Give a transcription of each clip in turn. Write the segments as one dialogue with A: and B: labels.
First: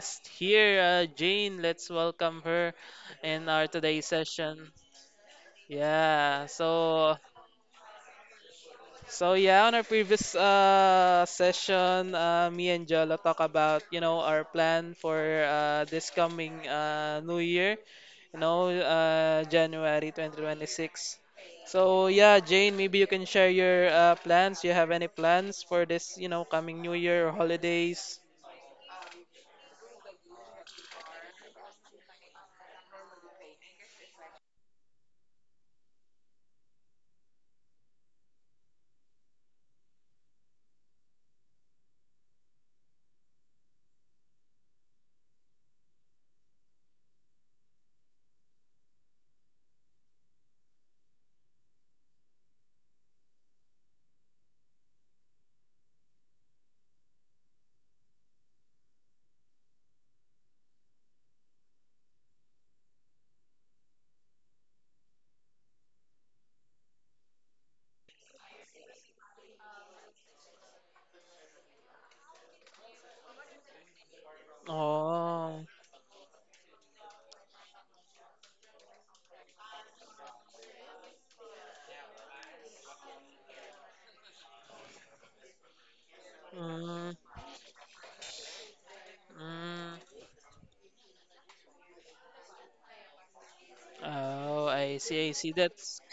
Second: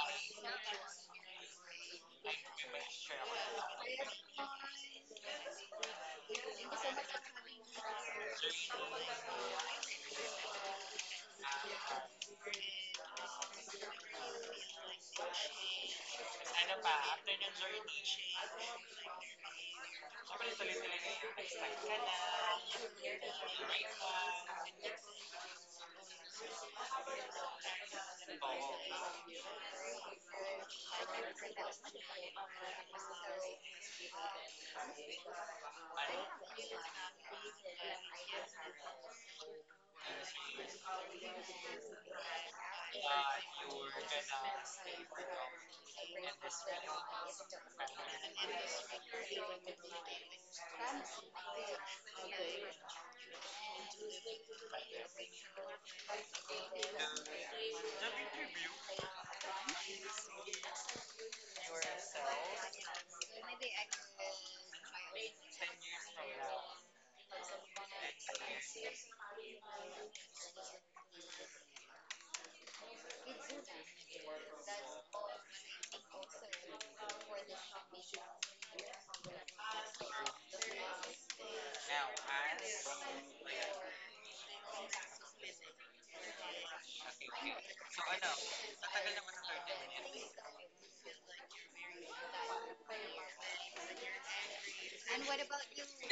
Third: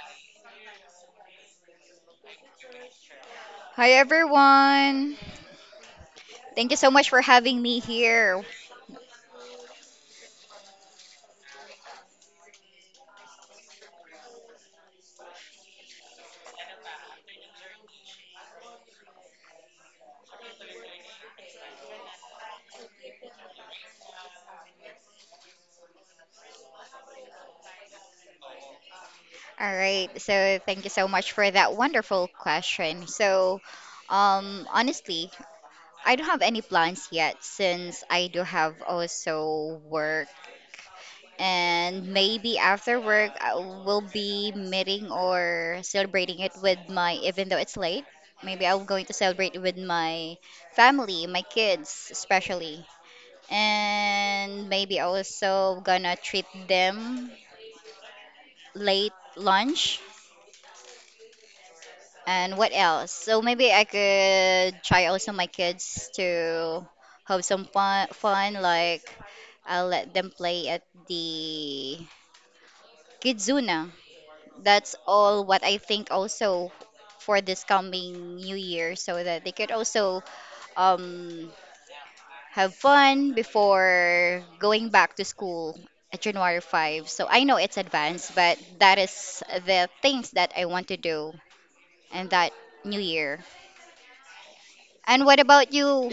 A: guest here, Jane. Let's welcome her in our
B: Hi
A: today's session.
B: everyone.
A: Yeah,
B: Thank you so much
A: so
B: for having me here.
A: so yeah, on our previous session, me and Jolo talk about our plan for this coming new year, January 2026. So yeah, Jane, maybe you can share your plans. You have any plans for this coming new year or holidays?
B: All right. So thank you so much for that wonderful question. So honestly, I don't have any plans yet since I do have also work and maybe after work I will be meeting or celebrating it with my even though it's late, maybe I'm going to celebrate with my family, my kids especially. And maybe also gonna treat them late lunch and what else, so maybe I could try also my kids to have some fun like I'll let them play at the kidzuna. That's all what
A: Oh,
B: I think also for this coming new year so that they could also um have fun before going back to school at January 5.
A: mm,
B: So I know it's advanced, but that is the
A: mm.
B: things that I want to do in that new year.
A: Oh, I
B: And
A: see, I
B: what
A: see.
B: about you?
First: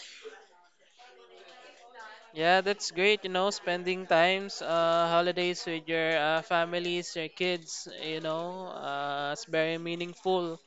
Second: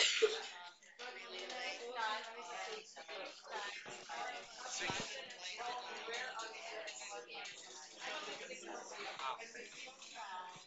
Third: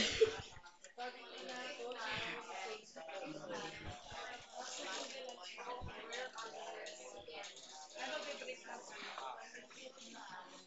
A: That's great, you know, spending times, holidays with your families, your kids, you know, it's very meaningful.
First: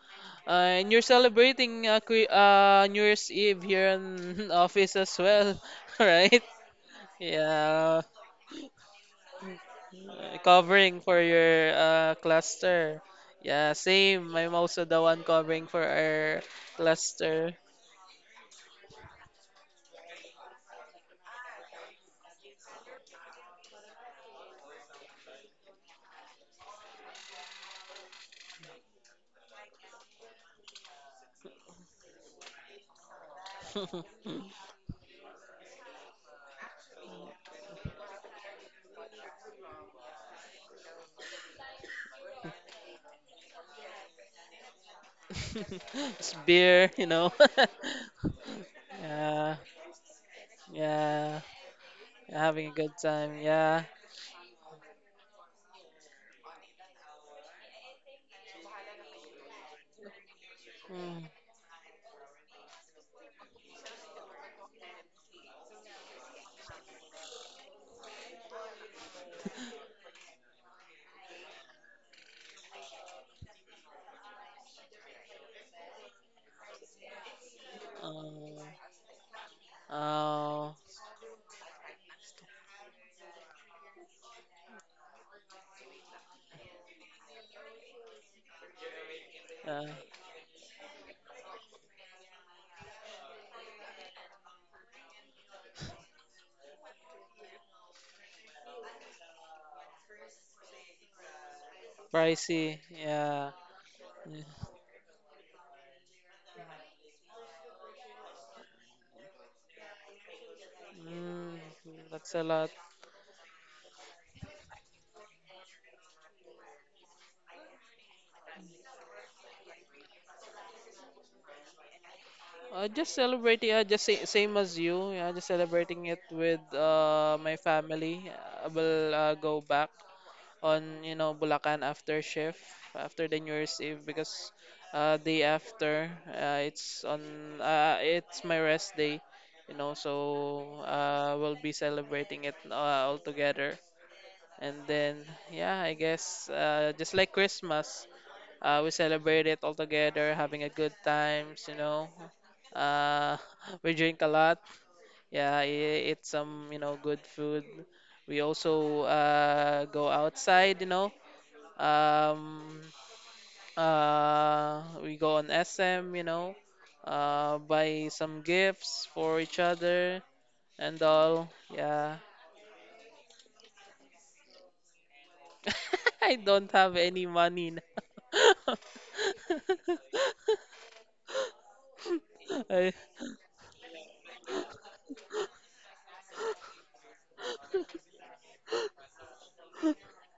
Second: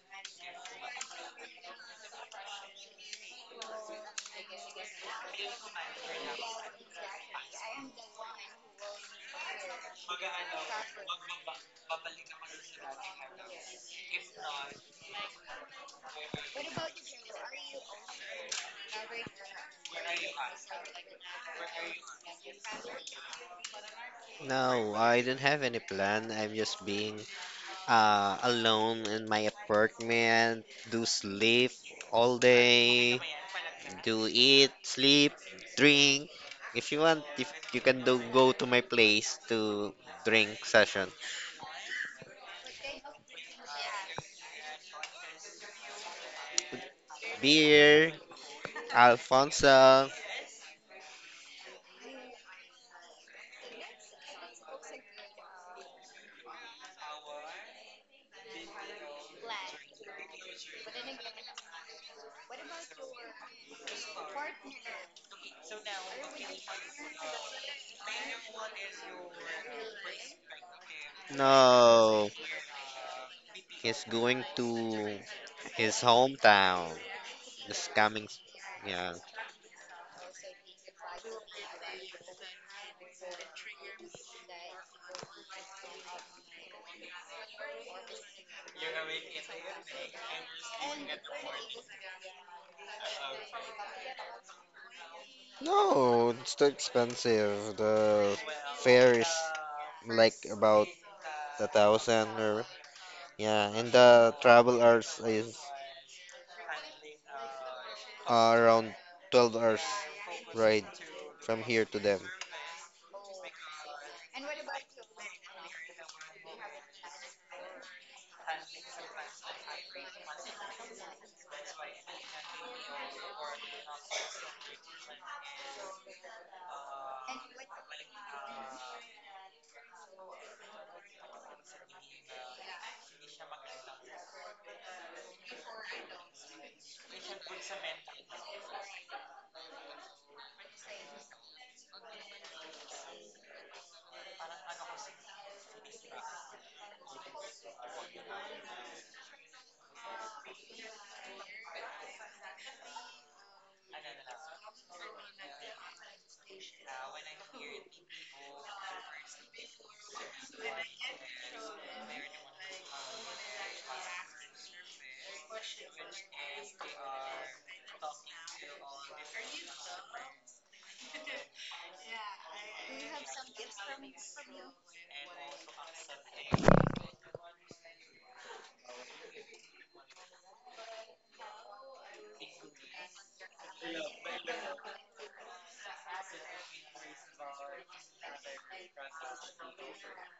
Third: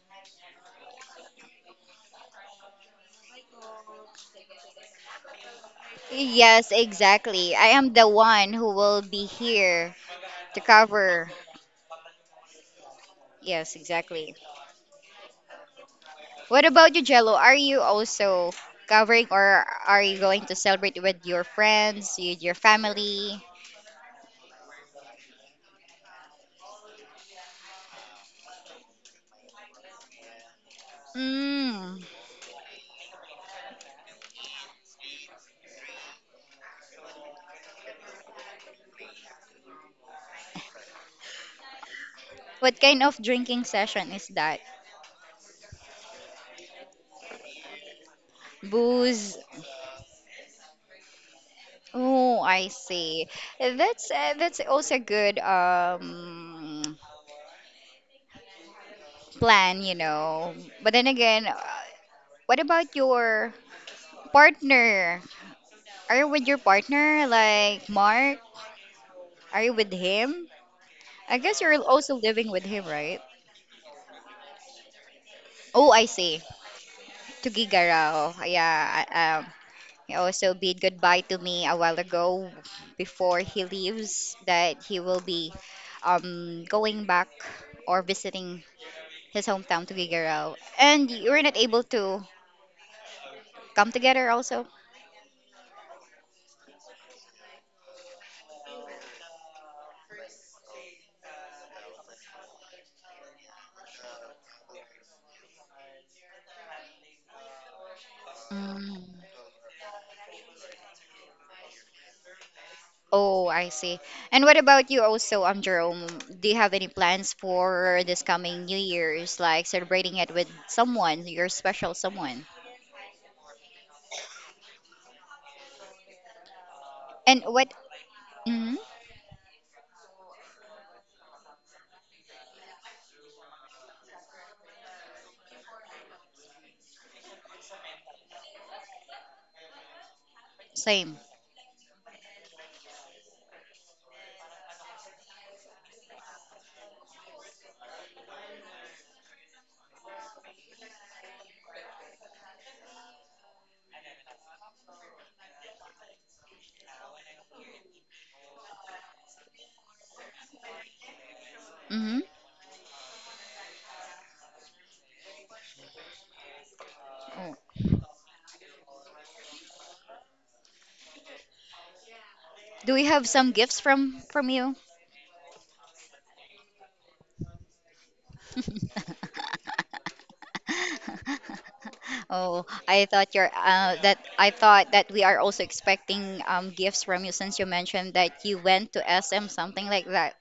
A: And you're celebrating New Year's Eve here in office as well, right?
B: Yes, exactly. I am
A: Yeah,
B: the one who will be here to
A: covering for
B: cover.
A: your cluster. Yeah,
B: Yes, exactly.
A: same. I'm also the one covering for our
B: What about you, Jello? Are
A: cluster.
B: you also covering or are you going to celebrate with your friends, with your family?
C: No, I don't have any plan. I'm just being alone in my apartment, do sleep
B: Mm.
C: all day, do eat, sleep, drink. If you want, if you can do go to my place to drink session.
B: What kind of drinking session is that?
A: It's beer, you know.
C: Beer,
B: Booze.
A: Yeah.
C: Alfonso.
A: Yeah, you're
B: Oh,
A: having
B: I
A: a good
B: see.
A: time. Yeah.
B: That's also a good plan. But then
A: Mm.
B: again, what about your partner? Are you with your partner, like Mark? Are you with him? I guess you're also
C: No,
B: living with him, right?
C: he's going to
B: Oh,
C: his
B: I see.
C: hometown.
B: To
C: This
A: Oh,
C: coming,
B: Gigarao. Yeah. I-
C: yeah.
B: Um, he also
A: oh,
B: bid goodbye to me a while ago before he leaves that he will be going back or visiting his hometown
A: yeah.
B: to Gigarao. And you were not able to come together also?
C: No, it's too expensive. The fare is like about 1,000 or
A: Pricey. Yeah.
C: yeah, and the
A: Yeah.
C: travel hours is around
B: Mm.
C: 12 hours ride
A: Mm,
C: from here to them.
A: that's a lot.
B: Oh, I see. And what about you also, Jerome? Do you have any plans for this coming New Year's, like celebrating it with someone, your special someone?
A: Just celebrating. Same as you. Yeah, just celebrating it with
B: And
A: my
B: what?
A: family. I
B: Mm-hmm.
A: will go back on Bulacan after shift, after the New Year's Eve, because day after it's on it's my rest day, you know, so
B: Same.
A: we'll be celebrating it all together. And then yeah, I guess just like Christmas, we celebrate it all together, having a good times, you know. uh we drink a lot, yeah, eat some, you know, good food. We also go outside, you know,
B: Mm-hmm.
A: um, we go on SM, you know,
B: Oh.
A: buy some gifts for each other and all. Yeah.
B: Do we have some gifts from you?
A: I don't have any money now.
B: Oh,
A: I
B: I thought you're that I thought that we are also expecting gifts from you since you mentioned that you went to SM, something like that.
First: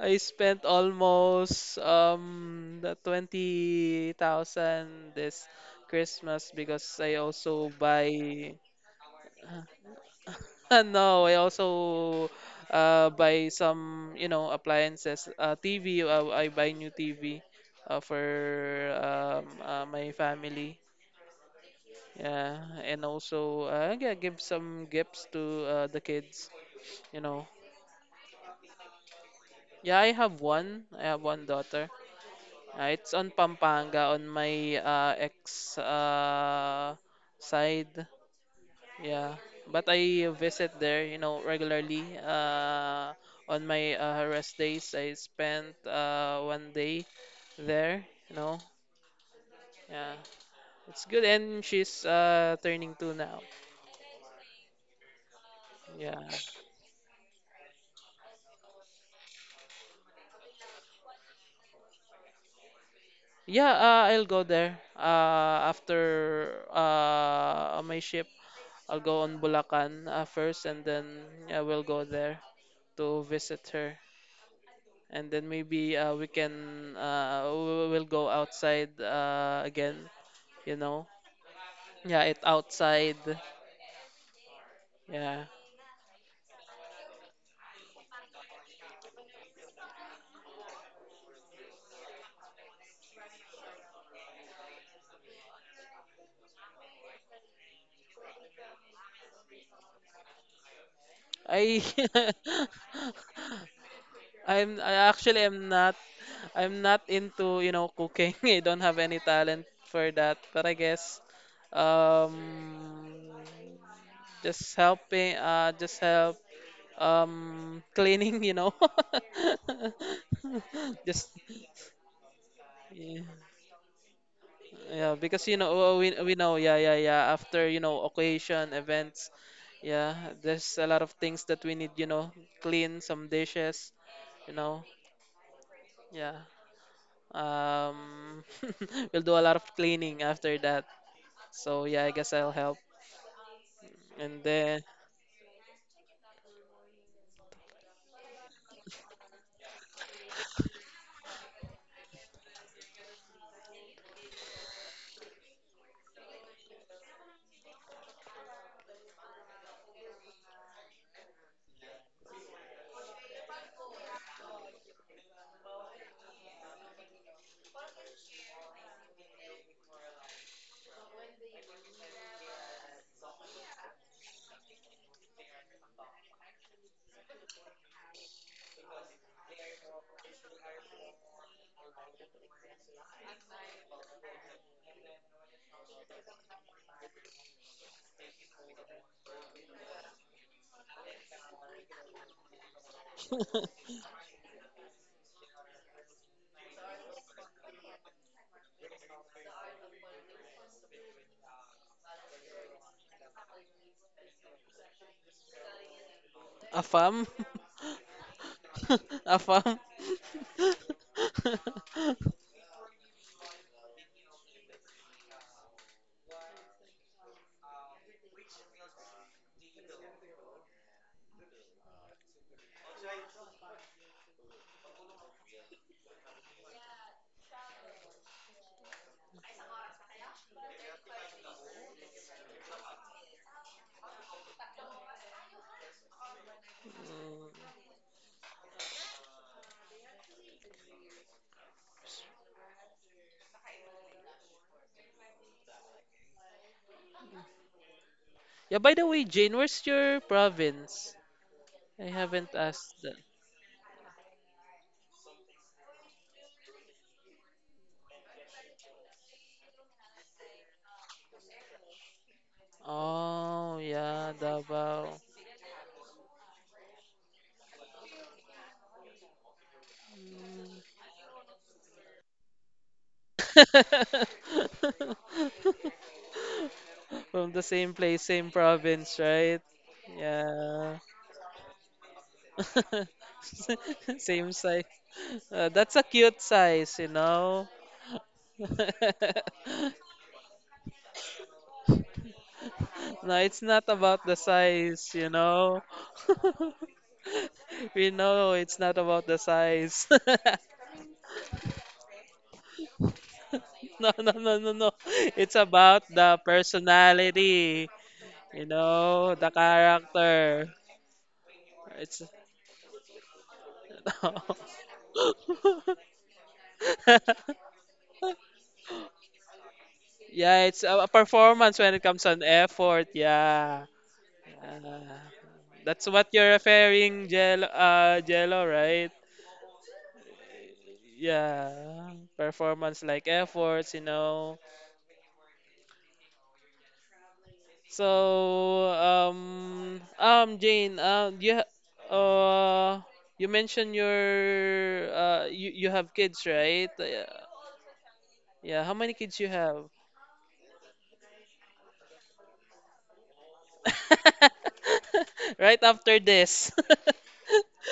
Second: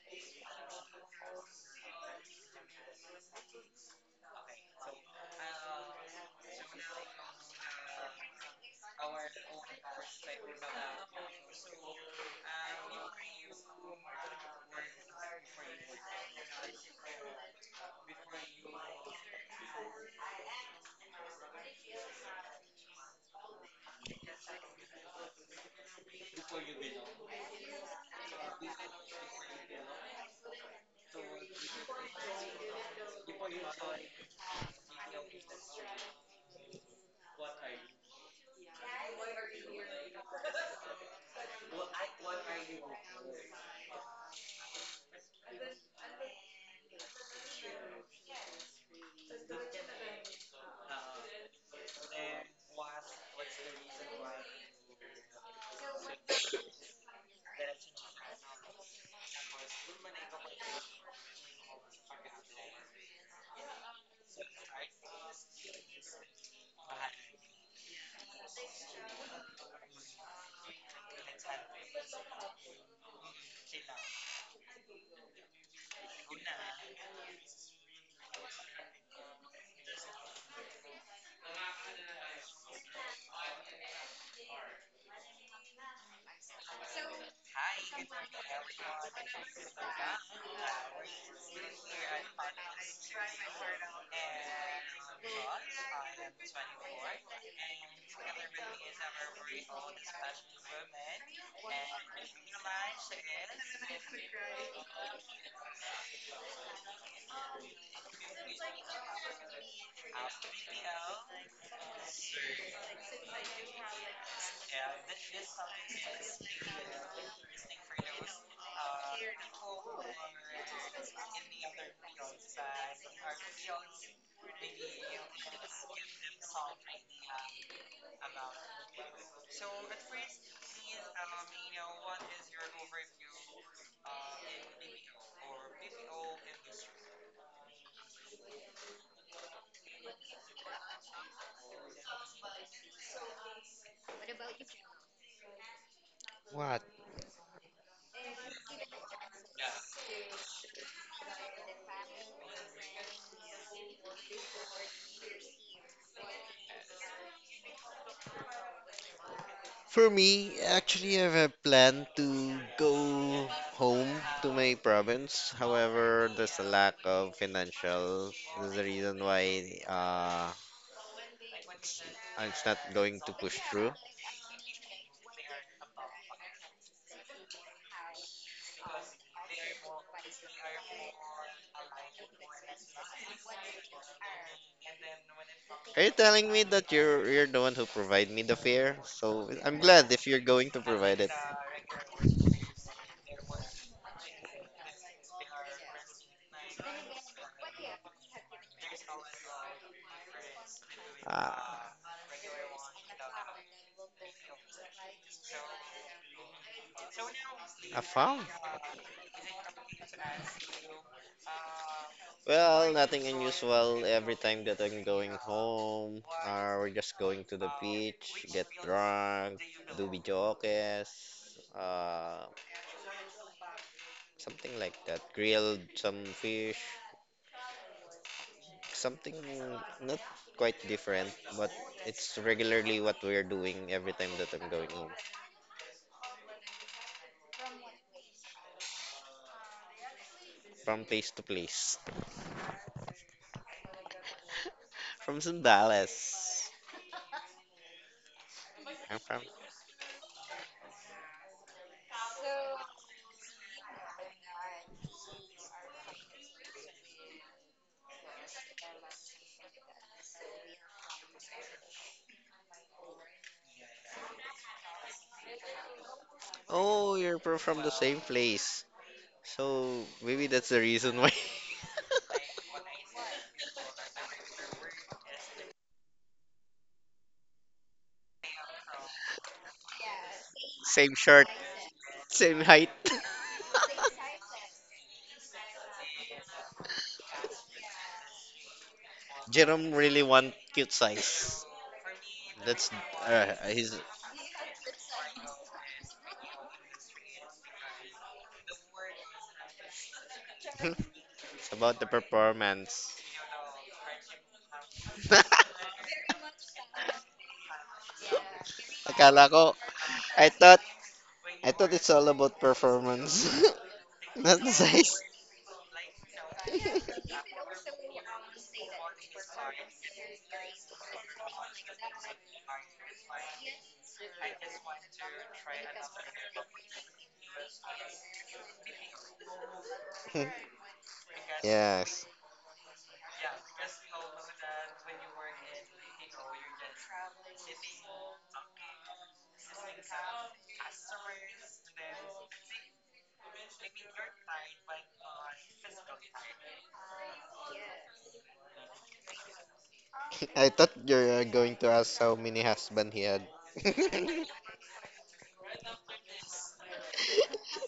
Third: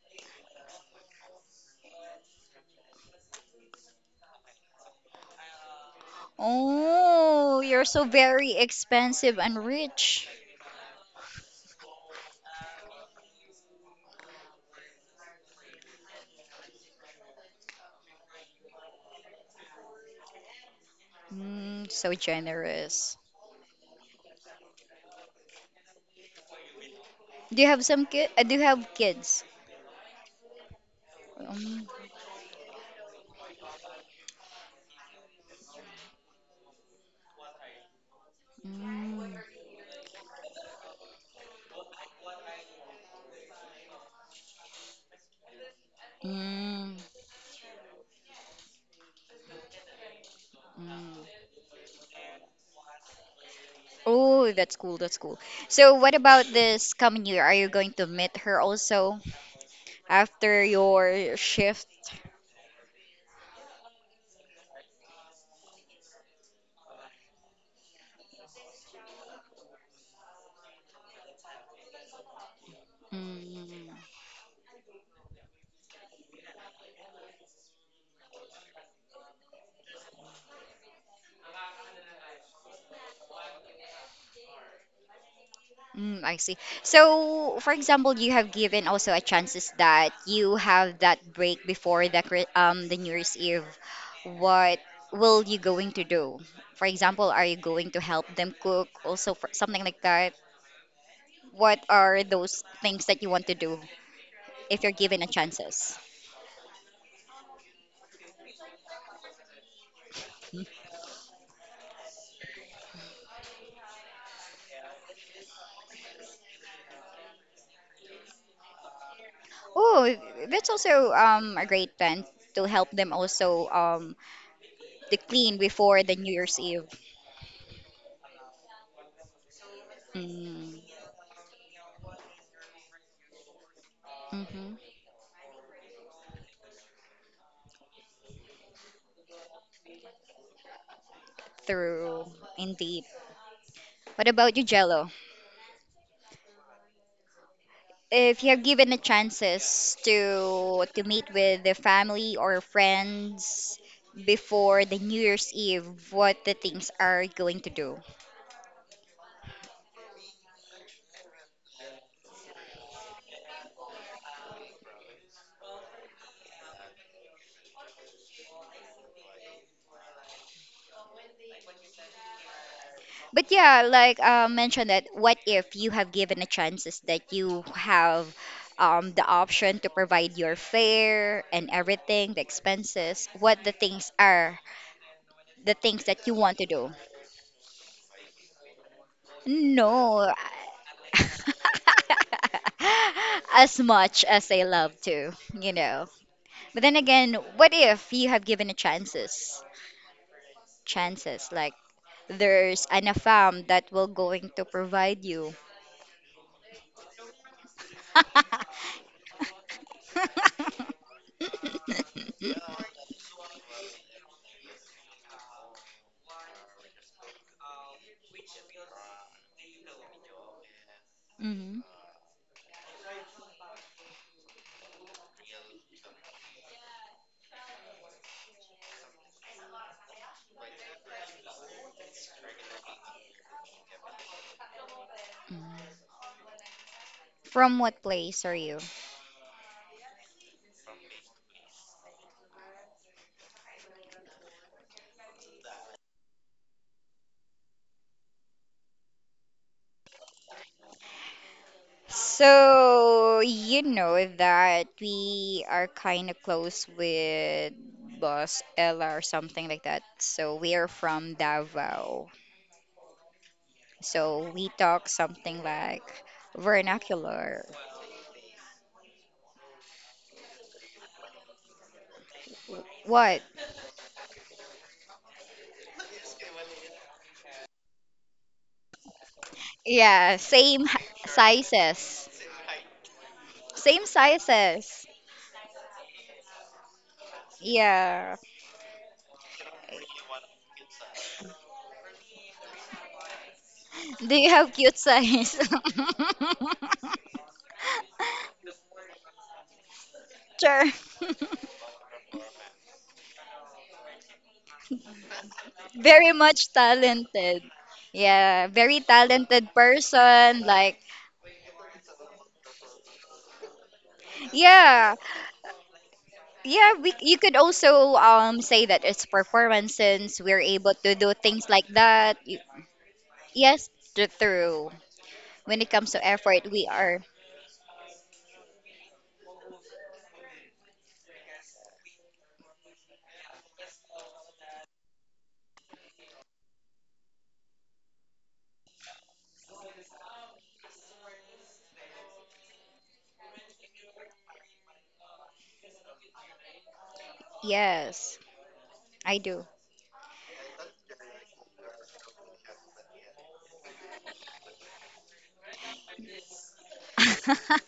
A: I spent almost the 20,000 this Christmas because I
B: Oh,
A: also
B: you're so very
A: buy.
B: expensive and rich.
A: No, I also buy some, you know, appliances. TV, I buy new TV for my family.
B: Mm, so
A: Yeah, and
B: generous.
A: also yeah, give some gifts to the kids, you know.
B: Do you have some kid? Do you have kids?
A: Yeah, I have one. I have one daughter.
B: Um,
A: It's on Pampanga on my ex side.
B: mm,
A: Yeah, but I visit there, you know, regularly. On my rest days, I spent one
B: mm,
A: day there, you know. Yeah, it's good,
B: mm.
A: and she's turning 2 now.
B: Oh, that's cool. That's cool. So, what
A: Yeah,
B: about this coming year? Are you going to meet her also, after your shift?
A: yeah, I'll go there. After on my ship, I'll go on Bulacan first, and then I will go there to visit
B: Mm,
A: her. And then maybe we will go outside again, you know. Yeah, it outside. Yeah.
B: mm, I see. So, for example, you have given also a chances that you have that break before the the New Year's Eve. What will you going to do? For example, are you going to help them cook also for something like that?
A: I
B: What are those things that you want to do
A: I'm
B: if you're
A: I
B: given a
A: actually am not.
B: chances?
A: I'm not into, you know, cooking. I don't have any talent for that, but I guess um just helping, just help, cleaning, you know.
B: Oh, that's also
A: Just
B: a great plan to help them
A: yeah.
B: also
A: Yeah,
B: to
A: because you
B: clean
A: know
B: before
A: we
B: the
A: we
B: New
A: know,
B: Year's
A: yeah
B: Eve.
A: yeah yeah, after, you know, occasion events, yeah, there's
B: Mm,
A: a lot of things that we need, you know, clean some dishes, you
B: hmm.
A: know, yeah. Um, we'll do a lot of cleaning after that. So yeah, I guess
B: Through,
A: I'll help.
B: indeed. What
A: And
B: about you,
A: then
B: Jello?
C: What?
B: If you have given a chances to meet with the family or friends before the New Year's Eve, what the things are going to do?
C: For me, actually, I have a plan to go home to my province. However, there's a lack of financial. That's the reason why and it's not going to
B: But
C: push
B: yeah,
C: through.
B: like, mentioned that what if you have given a chances that you have the option to provide your fare and everything, the expenses, what the things are, the
C: Are
B: things
C: you
B: that you
C: telling
B: want
C: me
B: to
C: that
B: do?
C: you're the one who provide me the fear? So I'm glad if
B: No,
C: you're going to provide it.
B: as much as I love to, you know. But then again, what if you have given a chances? Chances like
C: Ah,
B: there's an affam that will going to provide you.
A: a farm,
C: I found.
A: a farm.
C: Well, nothing unusual. Every time that I'm going home, or we're just going to the beach, get drunk, do bijokes,
B: Mhm.
C: uh, something like that. Grilled some fish, something not quite different, but it's regularly what we're doing every time that I'm going home,
B: Mm. From what place are you?
C: from place to place. From Sundales.
A: Yeah. By the
C: I'm
A: way,
C: from.
A: Jane, where's your province? I haven't asked.
B: So, you know that we are kind of close with Boss Ella or something like that. So, we are from Davao.
A: Oh, yeah,
B: So, we talk
A: Davao.
B: something like
C: Oh, you're
B: vernacular.
C: from the same place. So maybe that's
A: Mm.
C: the reason why.
B: What?
A: From the same place, same province, right?
B: Yeah, same
A: Yeah.
C: Same shirt.
B: sizes.
C: Same height.
B: Same
A: Same size.
B: sizes.
A: That's a cute size, you know?
B: Yeah.
C: Jerome really want cute size. That's
A: No, it's not
C: he's
A: about the
B: Do you have cute
A: size, you
B: size?
A: know? We know it's not about the size.
B: Sure.
C: it's about the performance.
A: No, no, no, no, no. It's about
B: Very
A: the
B: much talented.
A: personality, you
B: Yeah, very
A: know,
C: Akala
A: the
C: ko,
B: talented
C: I
B: person.
A: character.
C: thought
B: Like,
C: I thought it's
A: It's
C: all about performance,
A: no.
C: not the size.
B: yeah, yeah. We you could also say that it's performance since we're
A: Yeah, it's
B: able
A: a
B: to do things
A: performance
B: like
A: when it comes
B: that.
A: on effort. Yeah.
B: Yes, through
A: Uh,
B: when it
A: that's
B: comes
A: what
B: to
A: you're
B: effort, we are.
A: referring, Jello, right? Yeah.
C: yes.
A: Performance like efforts, you know. So, Jane, uh, you mentioned you have kids, right? Yeah.
B: Yes,
A: Yeah. How many kids
B: I
A: you
B: do.
A: have?
C: I thought you're going to ask how many husband he had.
A: Right after this.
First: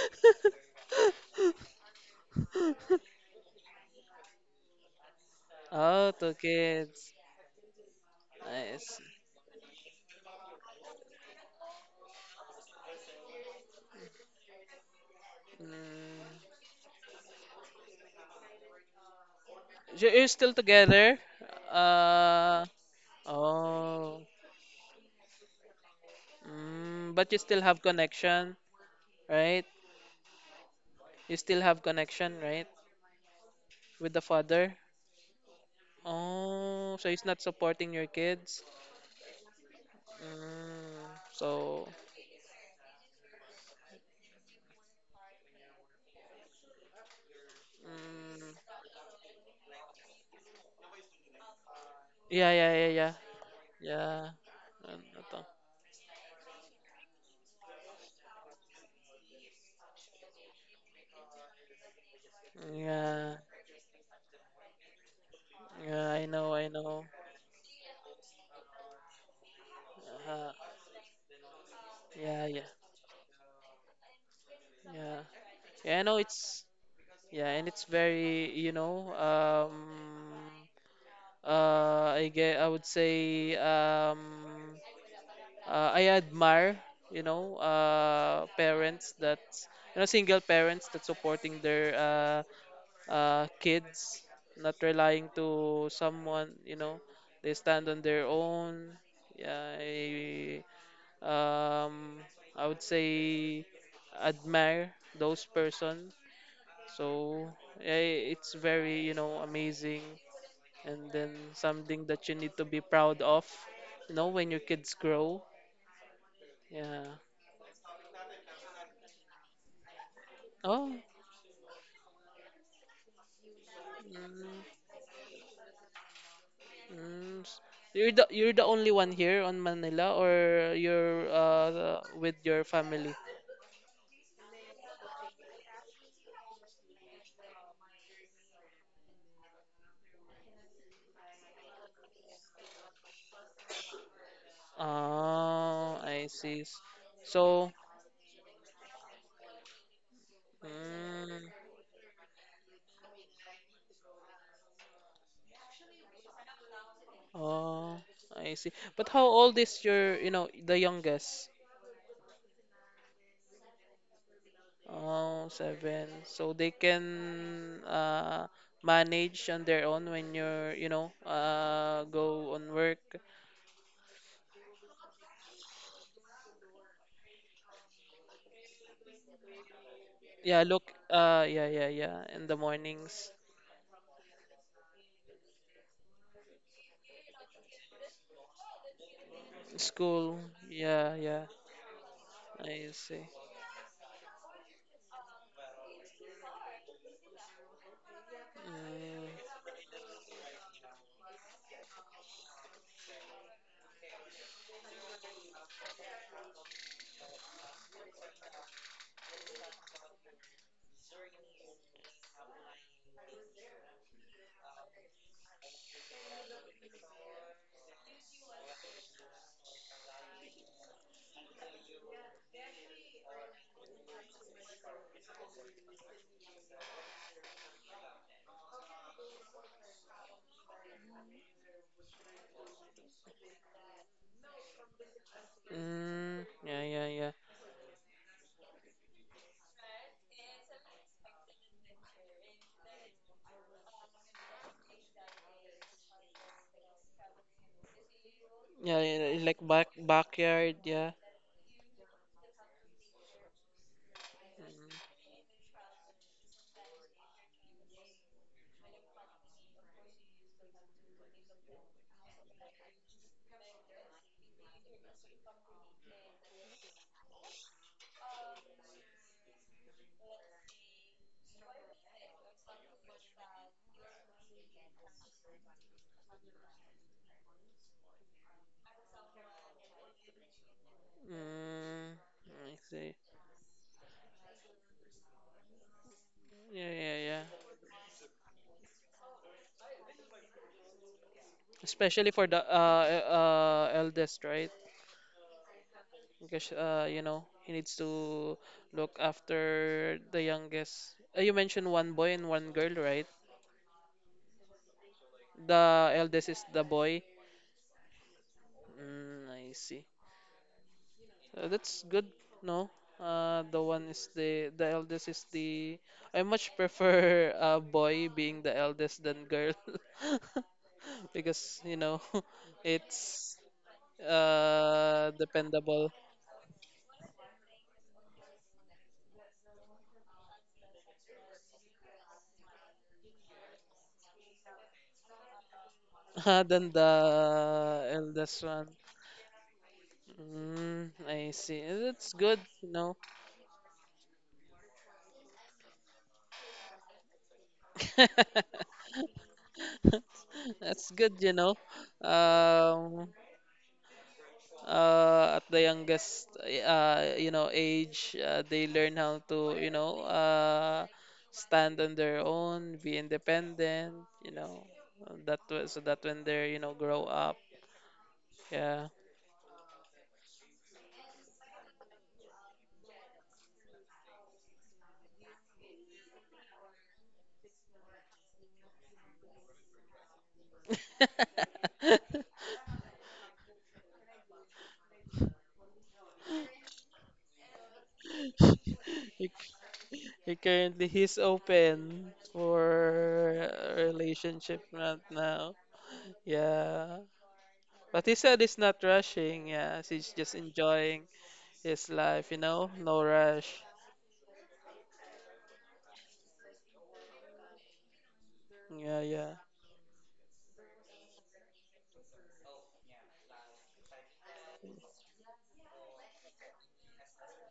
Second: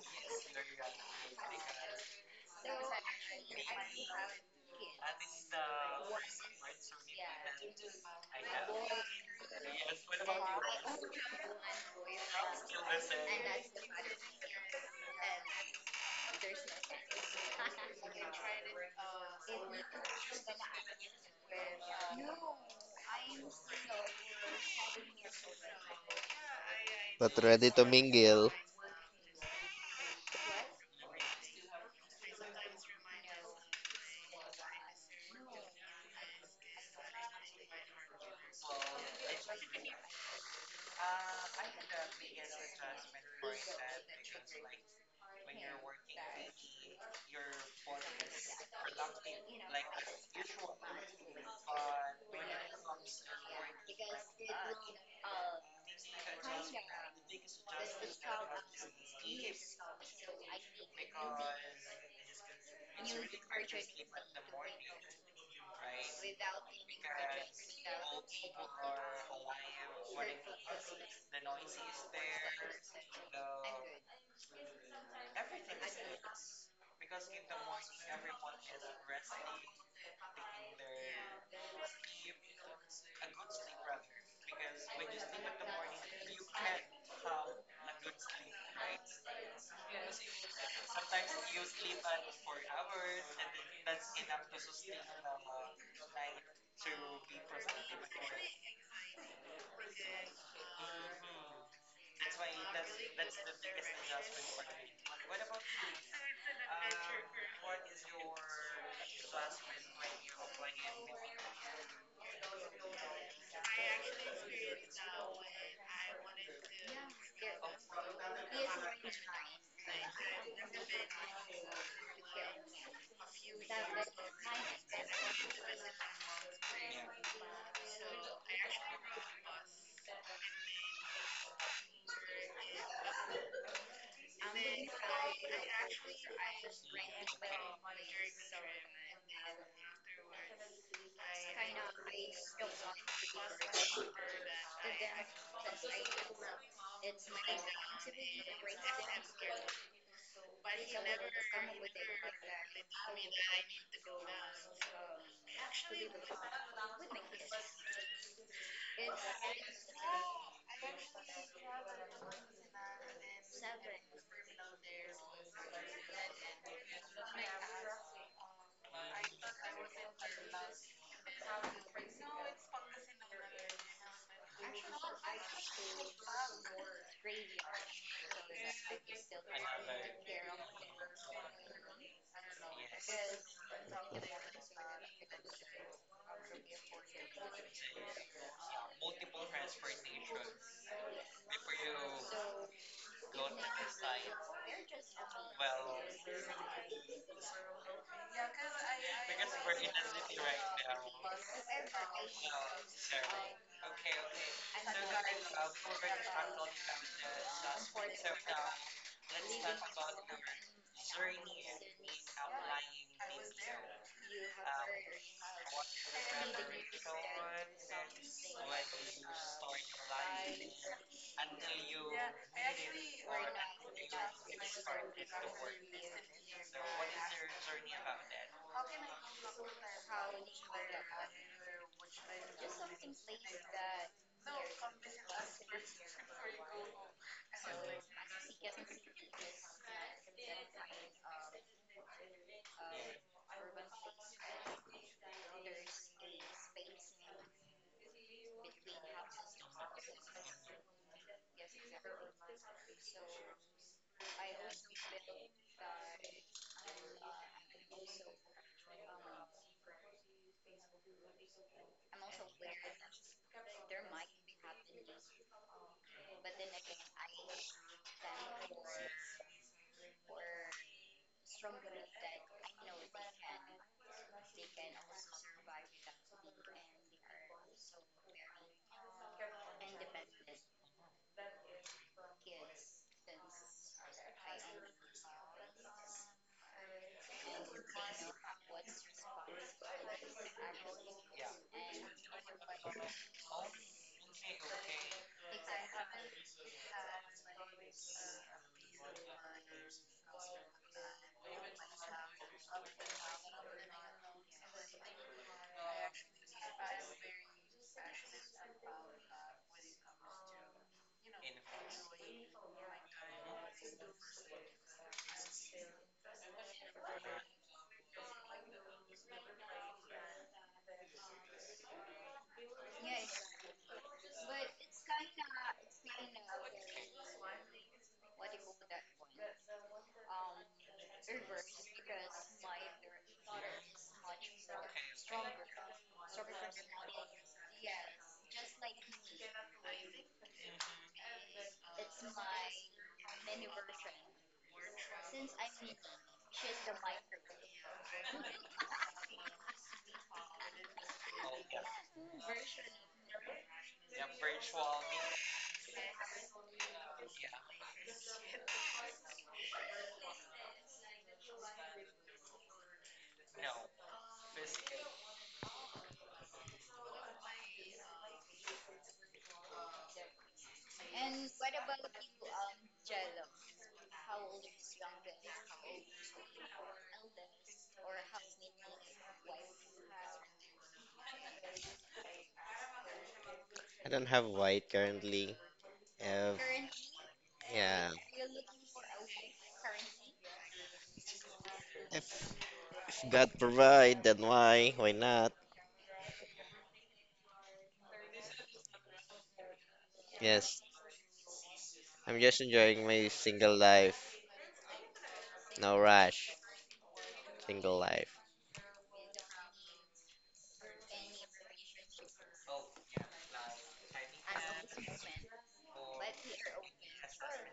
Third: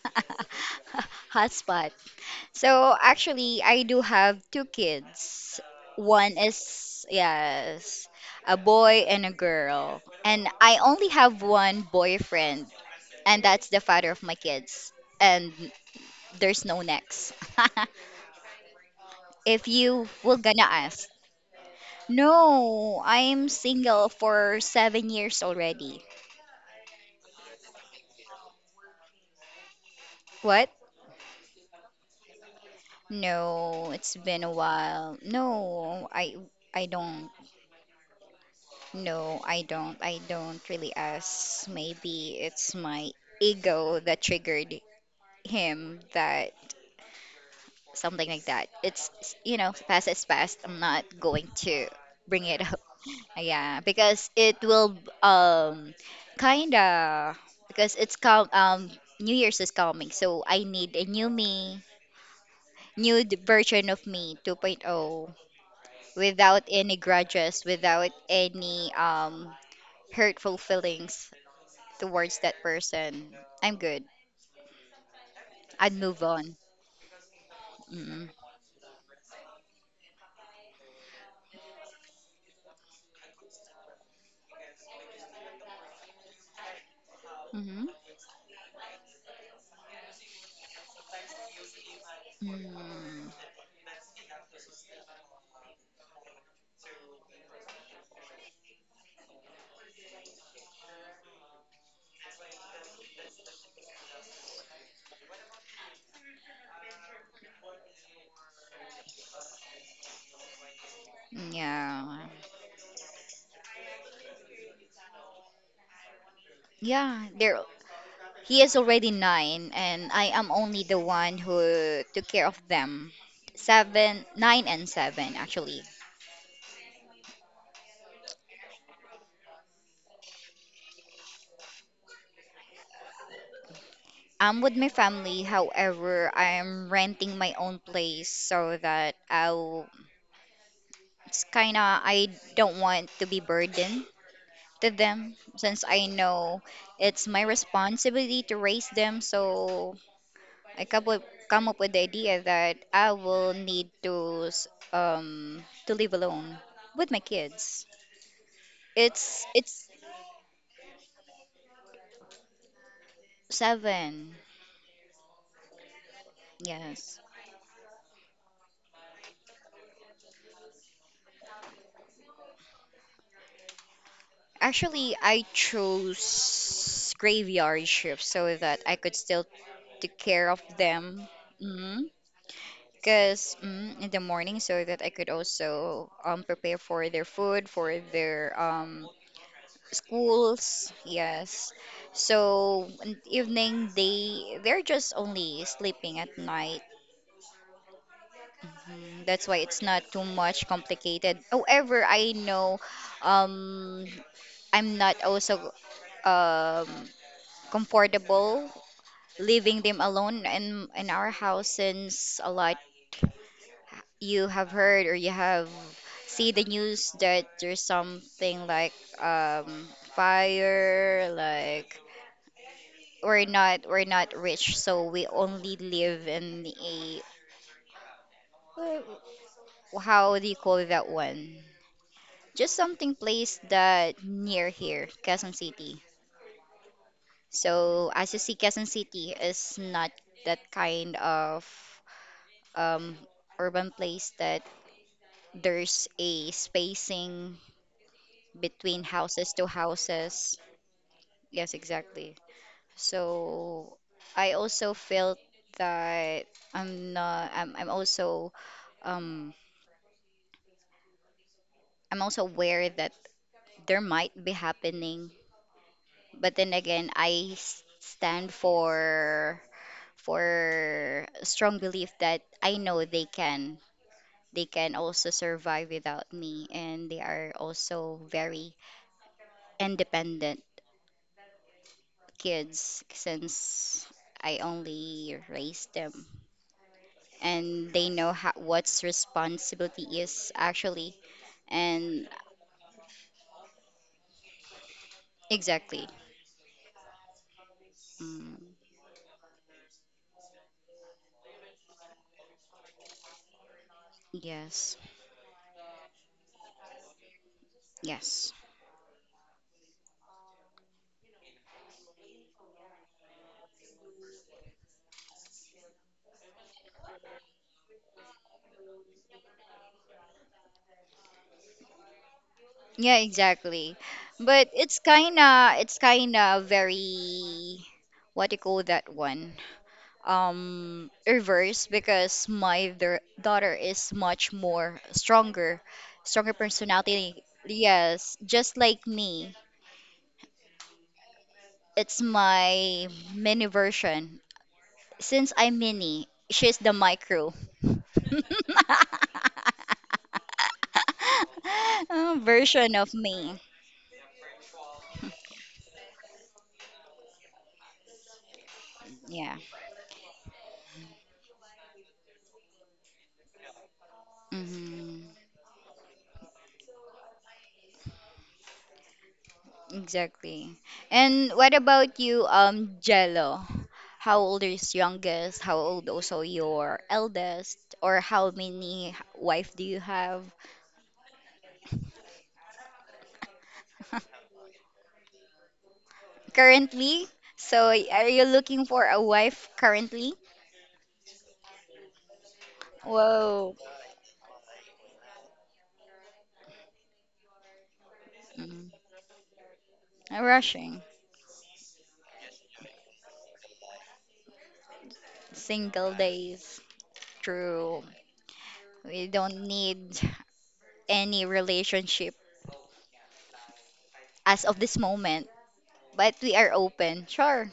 B: Hotspot. So actually, I do have two kids.
A: Oh, two
B: One is
A: kids.
B: yes, a
A: Nice.
B: boy and a girl, and I only have one boyfriend, and that's the father of my kids. And
A: Mm.
B: there's no next. If
A: So
B: you
A: you're
B: were
A: still
B: gonna ask.
A: together? Uh,
B: No, I'm single
A: oh.
B: for 7 years already.
A: Mm, but
C: but
A: you still
C: ready
A: have
C: to mingle.
A: connection, right?
B: What?
A: You still have connection, right?
B: No,
A: With
B: it's
A: the
B: been a
A: father?
B: while. No, I
A: Oh, so he's
B: don't.
A: not supporting your kids?
B: No, I don't. I don't really
A: Mm,
B: ask.
A: so,
B: Maybe it's my ego that triggered him that something like that.
A: mm,
B: It's, past is past. I'm not going to bring
A: yeah,
B: it
A: yeah,
B: up.
A: yeah, yeah.
B: Yeah, because
A: Yeah.
B: it will
A: Ano to?
B: kinda, because it's come, New Year's is coming, so I need a new me, new
A: Yeah.
B: version of me 2.0
A: Yeah, I know,
B: without
A: I
B: any
A: know.
B: grudges, without any
A: Uh,
B: hurtful feelings towards
A: yeah,
B: that
A: yeah,
B: person. I'm good.
A: yeah.
B: I'd
A: Yeah, I know
B: move on.
A: it's, yeah, and it's
B: Mm-hmm.
A: very, you know, I get, I would say, I admire, you know,
B: Mm-hmm.
A: parents that, you know, single parents that supporting their
B: Mm,
A: kids, not relying to someone, you know, they stand on their own. Yeah, um, I would say admire those person. So yeah, it's very, you know, amazing, and then something
B: yeah.
A: that you need to be proud of, you know, when your kids grow. Yeah.
B: Yeah, there he is already nine, and I am only
A: Oh.
B: the one who took care of them. Seven,
A: Mm,
B: nine, and seven, actually.
A: mm. You're the only one here on Manila, or you're with your family?
B: I'm with my family, however, I'm renting my own place so that I'll. It's kinda. I don't want to be burdened to them since
A: Ah,
B: I
A: I
B: know
A: see.
B: it's my
A: So,
B: responsibility to raise them. So I come up,
A: mm,
B: come up with the idea that I will need to to live alone with my kids.
A: oh, I see. But how
B: It's
A: old is your, you know, the youngest?
B: Seven.
A: Oh, seven. So they
B: Yes.
A: can manage on their own when you're, you know, go on work.
B: Actually, I chose graveyard shift so that I could still take care of
A: Yeah, look,
B: them.
A: yeah, yeah,
B: mm
A: yeah, in the mornings.
B: Because, in the morning, so that I could also, prepare for their food, for their
A: School.
B: schools.
A: Yeah, yeah.
B: Yes. So
A: I
B: in
A: see.
B: the evening, they're just only sleeping at night. Mm,
A: Mm,
B: that's why it's not too much complicated. However, I know, um I'm not also, um, comfortable leaving them alone in our house since a lot you have heard or you have see the news that there's something like, um, fire like we're not rich, so we only live in a, how do you call that one, just something place that near here Quezon City.
A: mm, yeah, yeah, yeah.
B: So as you see, Quezon City is not that kind of, um, urban place that there's a spacing
A: Yeah,
B: between
A: yeah, yeah,
B: houses
A: like
B: to houses.
A: backyard, yeah.
B: Yes, exactly. So I also felt that I'm not. Um, I'm also aware that there might be happening, but then again, I stand for a strong belief that I know they can also survive without me, and they are also very independent
A: Mm, mm, I
B: kids
A: see.
B: since I only raised them.
A: Yeah, yeah, yeah.
B: And they know how, what's responsibility is actually. And
A: Especially for the eldest, right?
B: exactly.
A: Because you know he needs
B: Mm,
A: to look after the youngest. You mentioned one boy and one girl, right?
B: yes.
A: The eldest is the boy.
B: Yes.
A: Mm, I see. That's good. No, the one is the eldest is the. I much prefer a boy being the eldest than girl, because you know,
B: Yeah,
A: it's
B: exactly. But it's kinda it's
A: dependable
B: kinda very, what do you call that one? Reverse, because my their daughter is much more stronger stronger
A: than
B: personality,
A: the
B: yes,
A: eldest
B: just
A: one.
B: like me.
A: Mm, I see.
B: It's
A: That's good. You
B: my
A: know,
B: mini version. Since I'm mini, she's the micro
A: that's good. You know,
B: version of
A: um,
B: me,
A: at the youngest you know age, they learn how
B: yeah.
A: to, you know, stand on their own, be independent, you know,
B: Hmm.
A: so that when they're, you know, grow up, yeah.
B: Exactly. And what about you, Jello? How old is youngest? How old also your eldest? Or how many wife do you have
C: I don't have white currently. If,
B: currently? So
C: yeah.
B: are you looking for a
A: he,
B: wife currently?
A: he currently he's open
C: If
A: for
C: God
B: Whoa,
A: a
C: provide, then
A: relationship
C: why? Why
A: right
C: not?
A: now, yeah, but he said he's
B: mm,
A: not rushing, yeah, he's
B: I'm
A: just
C: Yes,
B: rushing.
A: enjoying his
C: I'm
A: life,
C: just
A: you know,
C: enjoying
A: no
C: my single
A: rush.
C: life. No
B: Single
C: rush.
B: days.
C: Single
B: True.
C: life.
A: Yeah,
B: We
A: yeah,
B: don't need any relationship as of this moment, but we are open. Sure.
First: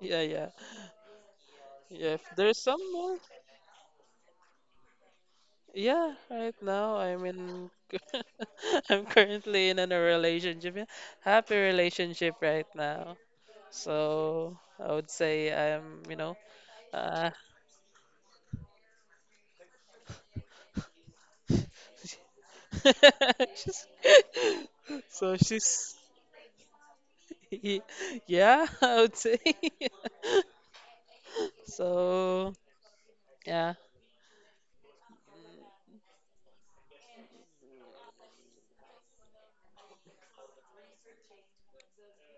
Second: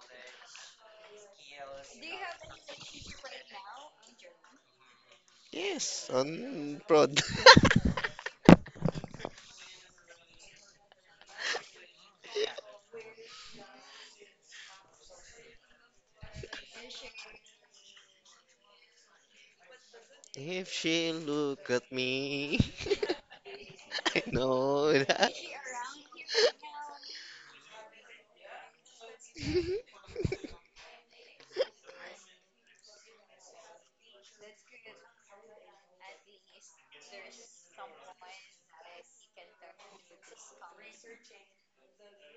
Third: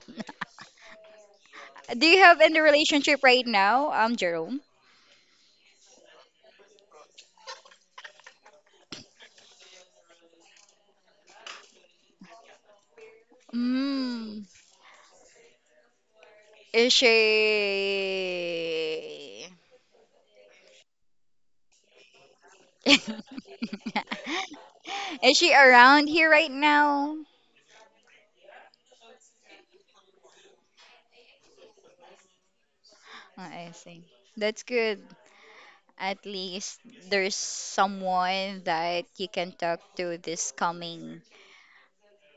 A: yeah, yeah.
B: Do
A: Yeah,
B: you
A: if
B: have any
A: there's some more,
B: relationship right now, Jerome?
C: Yes,
A: yeah, right
C: on
A: now
C: prod.
A: I'm currently in a relationship, yeah, happy relationship right now.
B: Mm.
A: So I would say I'm, you know,
B: Is
A: uh,
B: she,
C: If she look at me,
A: she's,
C: I know that.
B: is
A: so
B: she
A: she's,
B: around here right now?
A: yeah, I would say. So,
B: Oh, I
A: yeah.
B: see. That's good. At least there's someone that you can talk to this coming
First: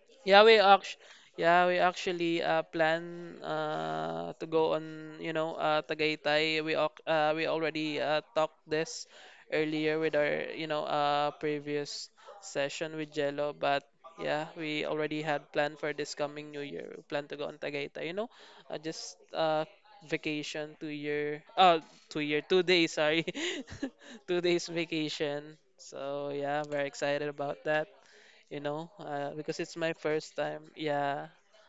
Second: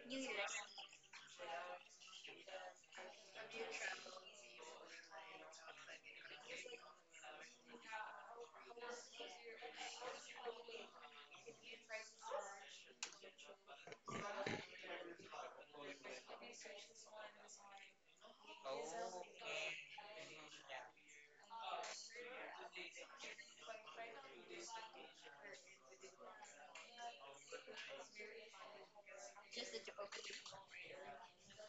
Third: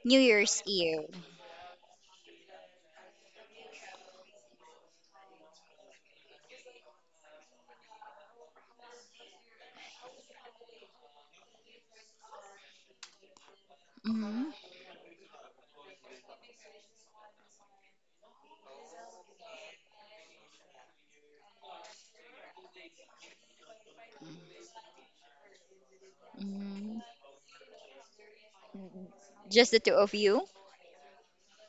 B: New
A: Yeah, we
B: Year's
A: act
B: Eve.
A: Yeah, we actually plan to go on, you know, Tagaytay. We already talked this earlier with our, you know, previous session with Jello, but yeah,
B: Hmm,
A: we already had planned for this coming New Year. We plan to go on Tagaytay, you know, just vacation, 2 days, sorry, 2 days vacation. So yeah, very
B: hmm.
A: excited about that, you know, because
B: Just
A: it's
B: the
A: my
B: two of
A: first
B: you?
A: time. Yeah,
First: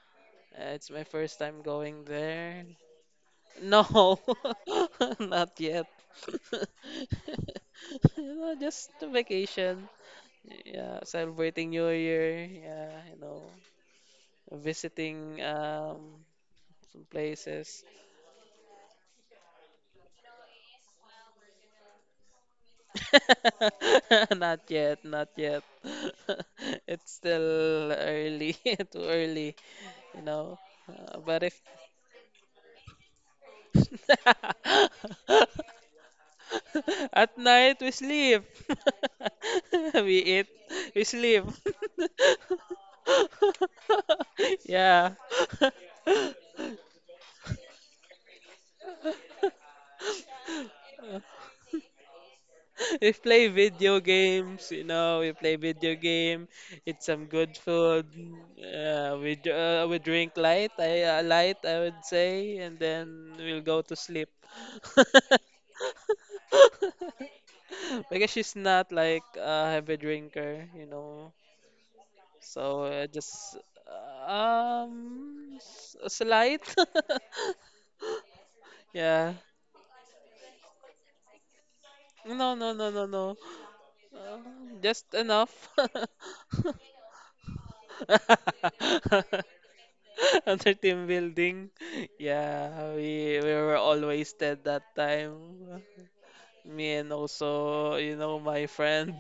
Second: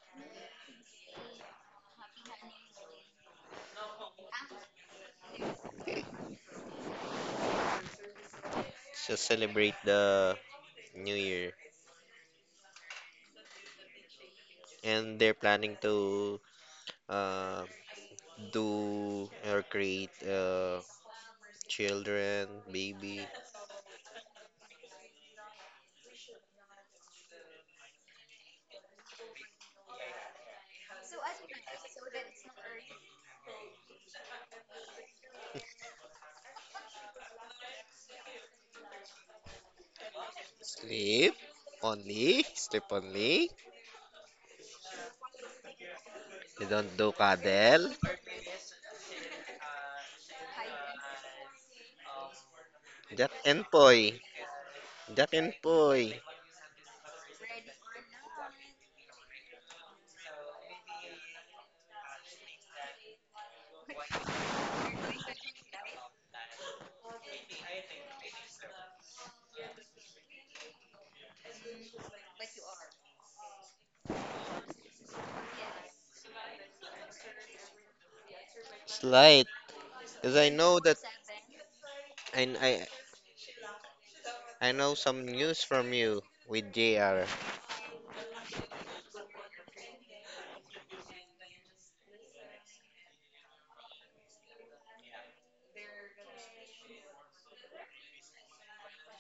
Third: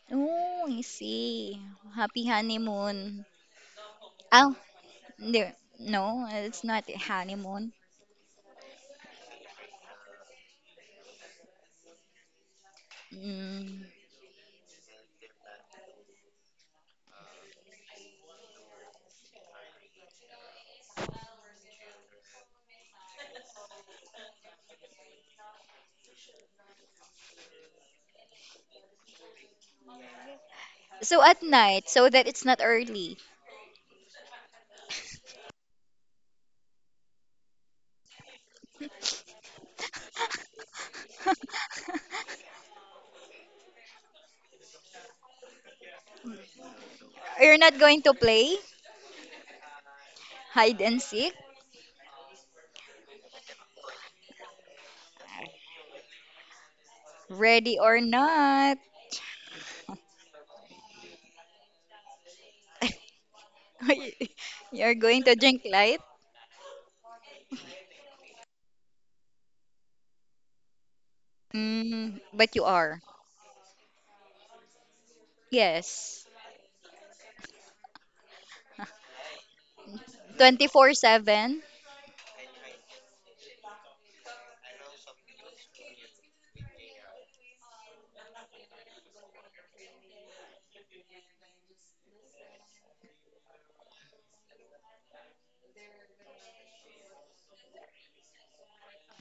B: Oh, I
A: it's my first
B: see.
A: time going
B: Happy
A: there.
B: honeymoon.
A: No,
B: Oh, no,
A: not yet.
B: no, it's not a honeymoon.
A: You know, just a
C: Just celebrate
A: vacation.
C: the
A: Yeah,
C: new year.
A: celebrating New Year. Yeah, you know,
B: Mm.
C: And they're
A: visiting
C: planning to
A: some
C: uh,
A: places.
C: do or create children, baby.
A: Not yet, not yet. It's still early, too early, you know.
B: So
A: But
B: at
A: if
B: night, so that it's not early.
A: at night, we sleep. We eat, we
C: Sleep
A: sleep.
C: only. Sleep only.
A: Yeah.
C: They don't do
B: You're not
C: cuddle.
B: going to play hide and seek,
A: We
C: Jack
A: play
C: and
A: video
C: Poy.
A: games, you know, we
C: Jack and
A: play video
C: Poy.
A: game, eat some good
B: ready or
A: food.
B: not.
A: Uh, we dr- we drink light I would say, and then we'll go to sleep.
B: You're going to drink light?
A: Because she's not like a heavy drinker, you know.
B: Mm, but you
A: So
B: are.
A: just a
B: Yes.
A: slight. Yeah.
C: Slight. Because I know that
B: 24/7.
C: I,
A: No, no,
C: I,
A: no, no, no. Uh,
C: I know
A: just
C: some
A: enough.
C: news from you with JR.
A: Under team building. Yeah, we were all wasted that time. Me and also, you know, my friend.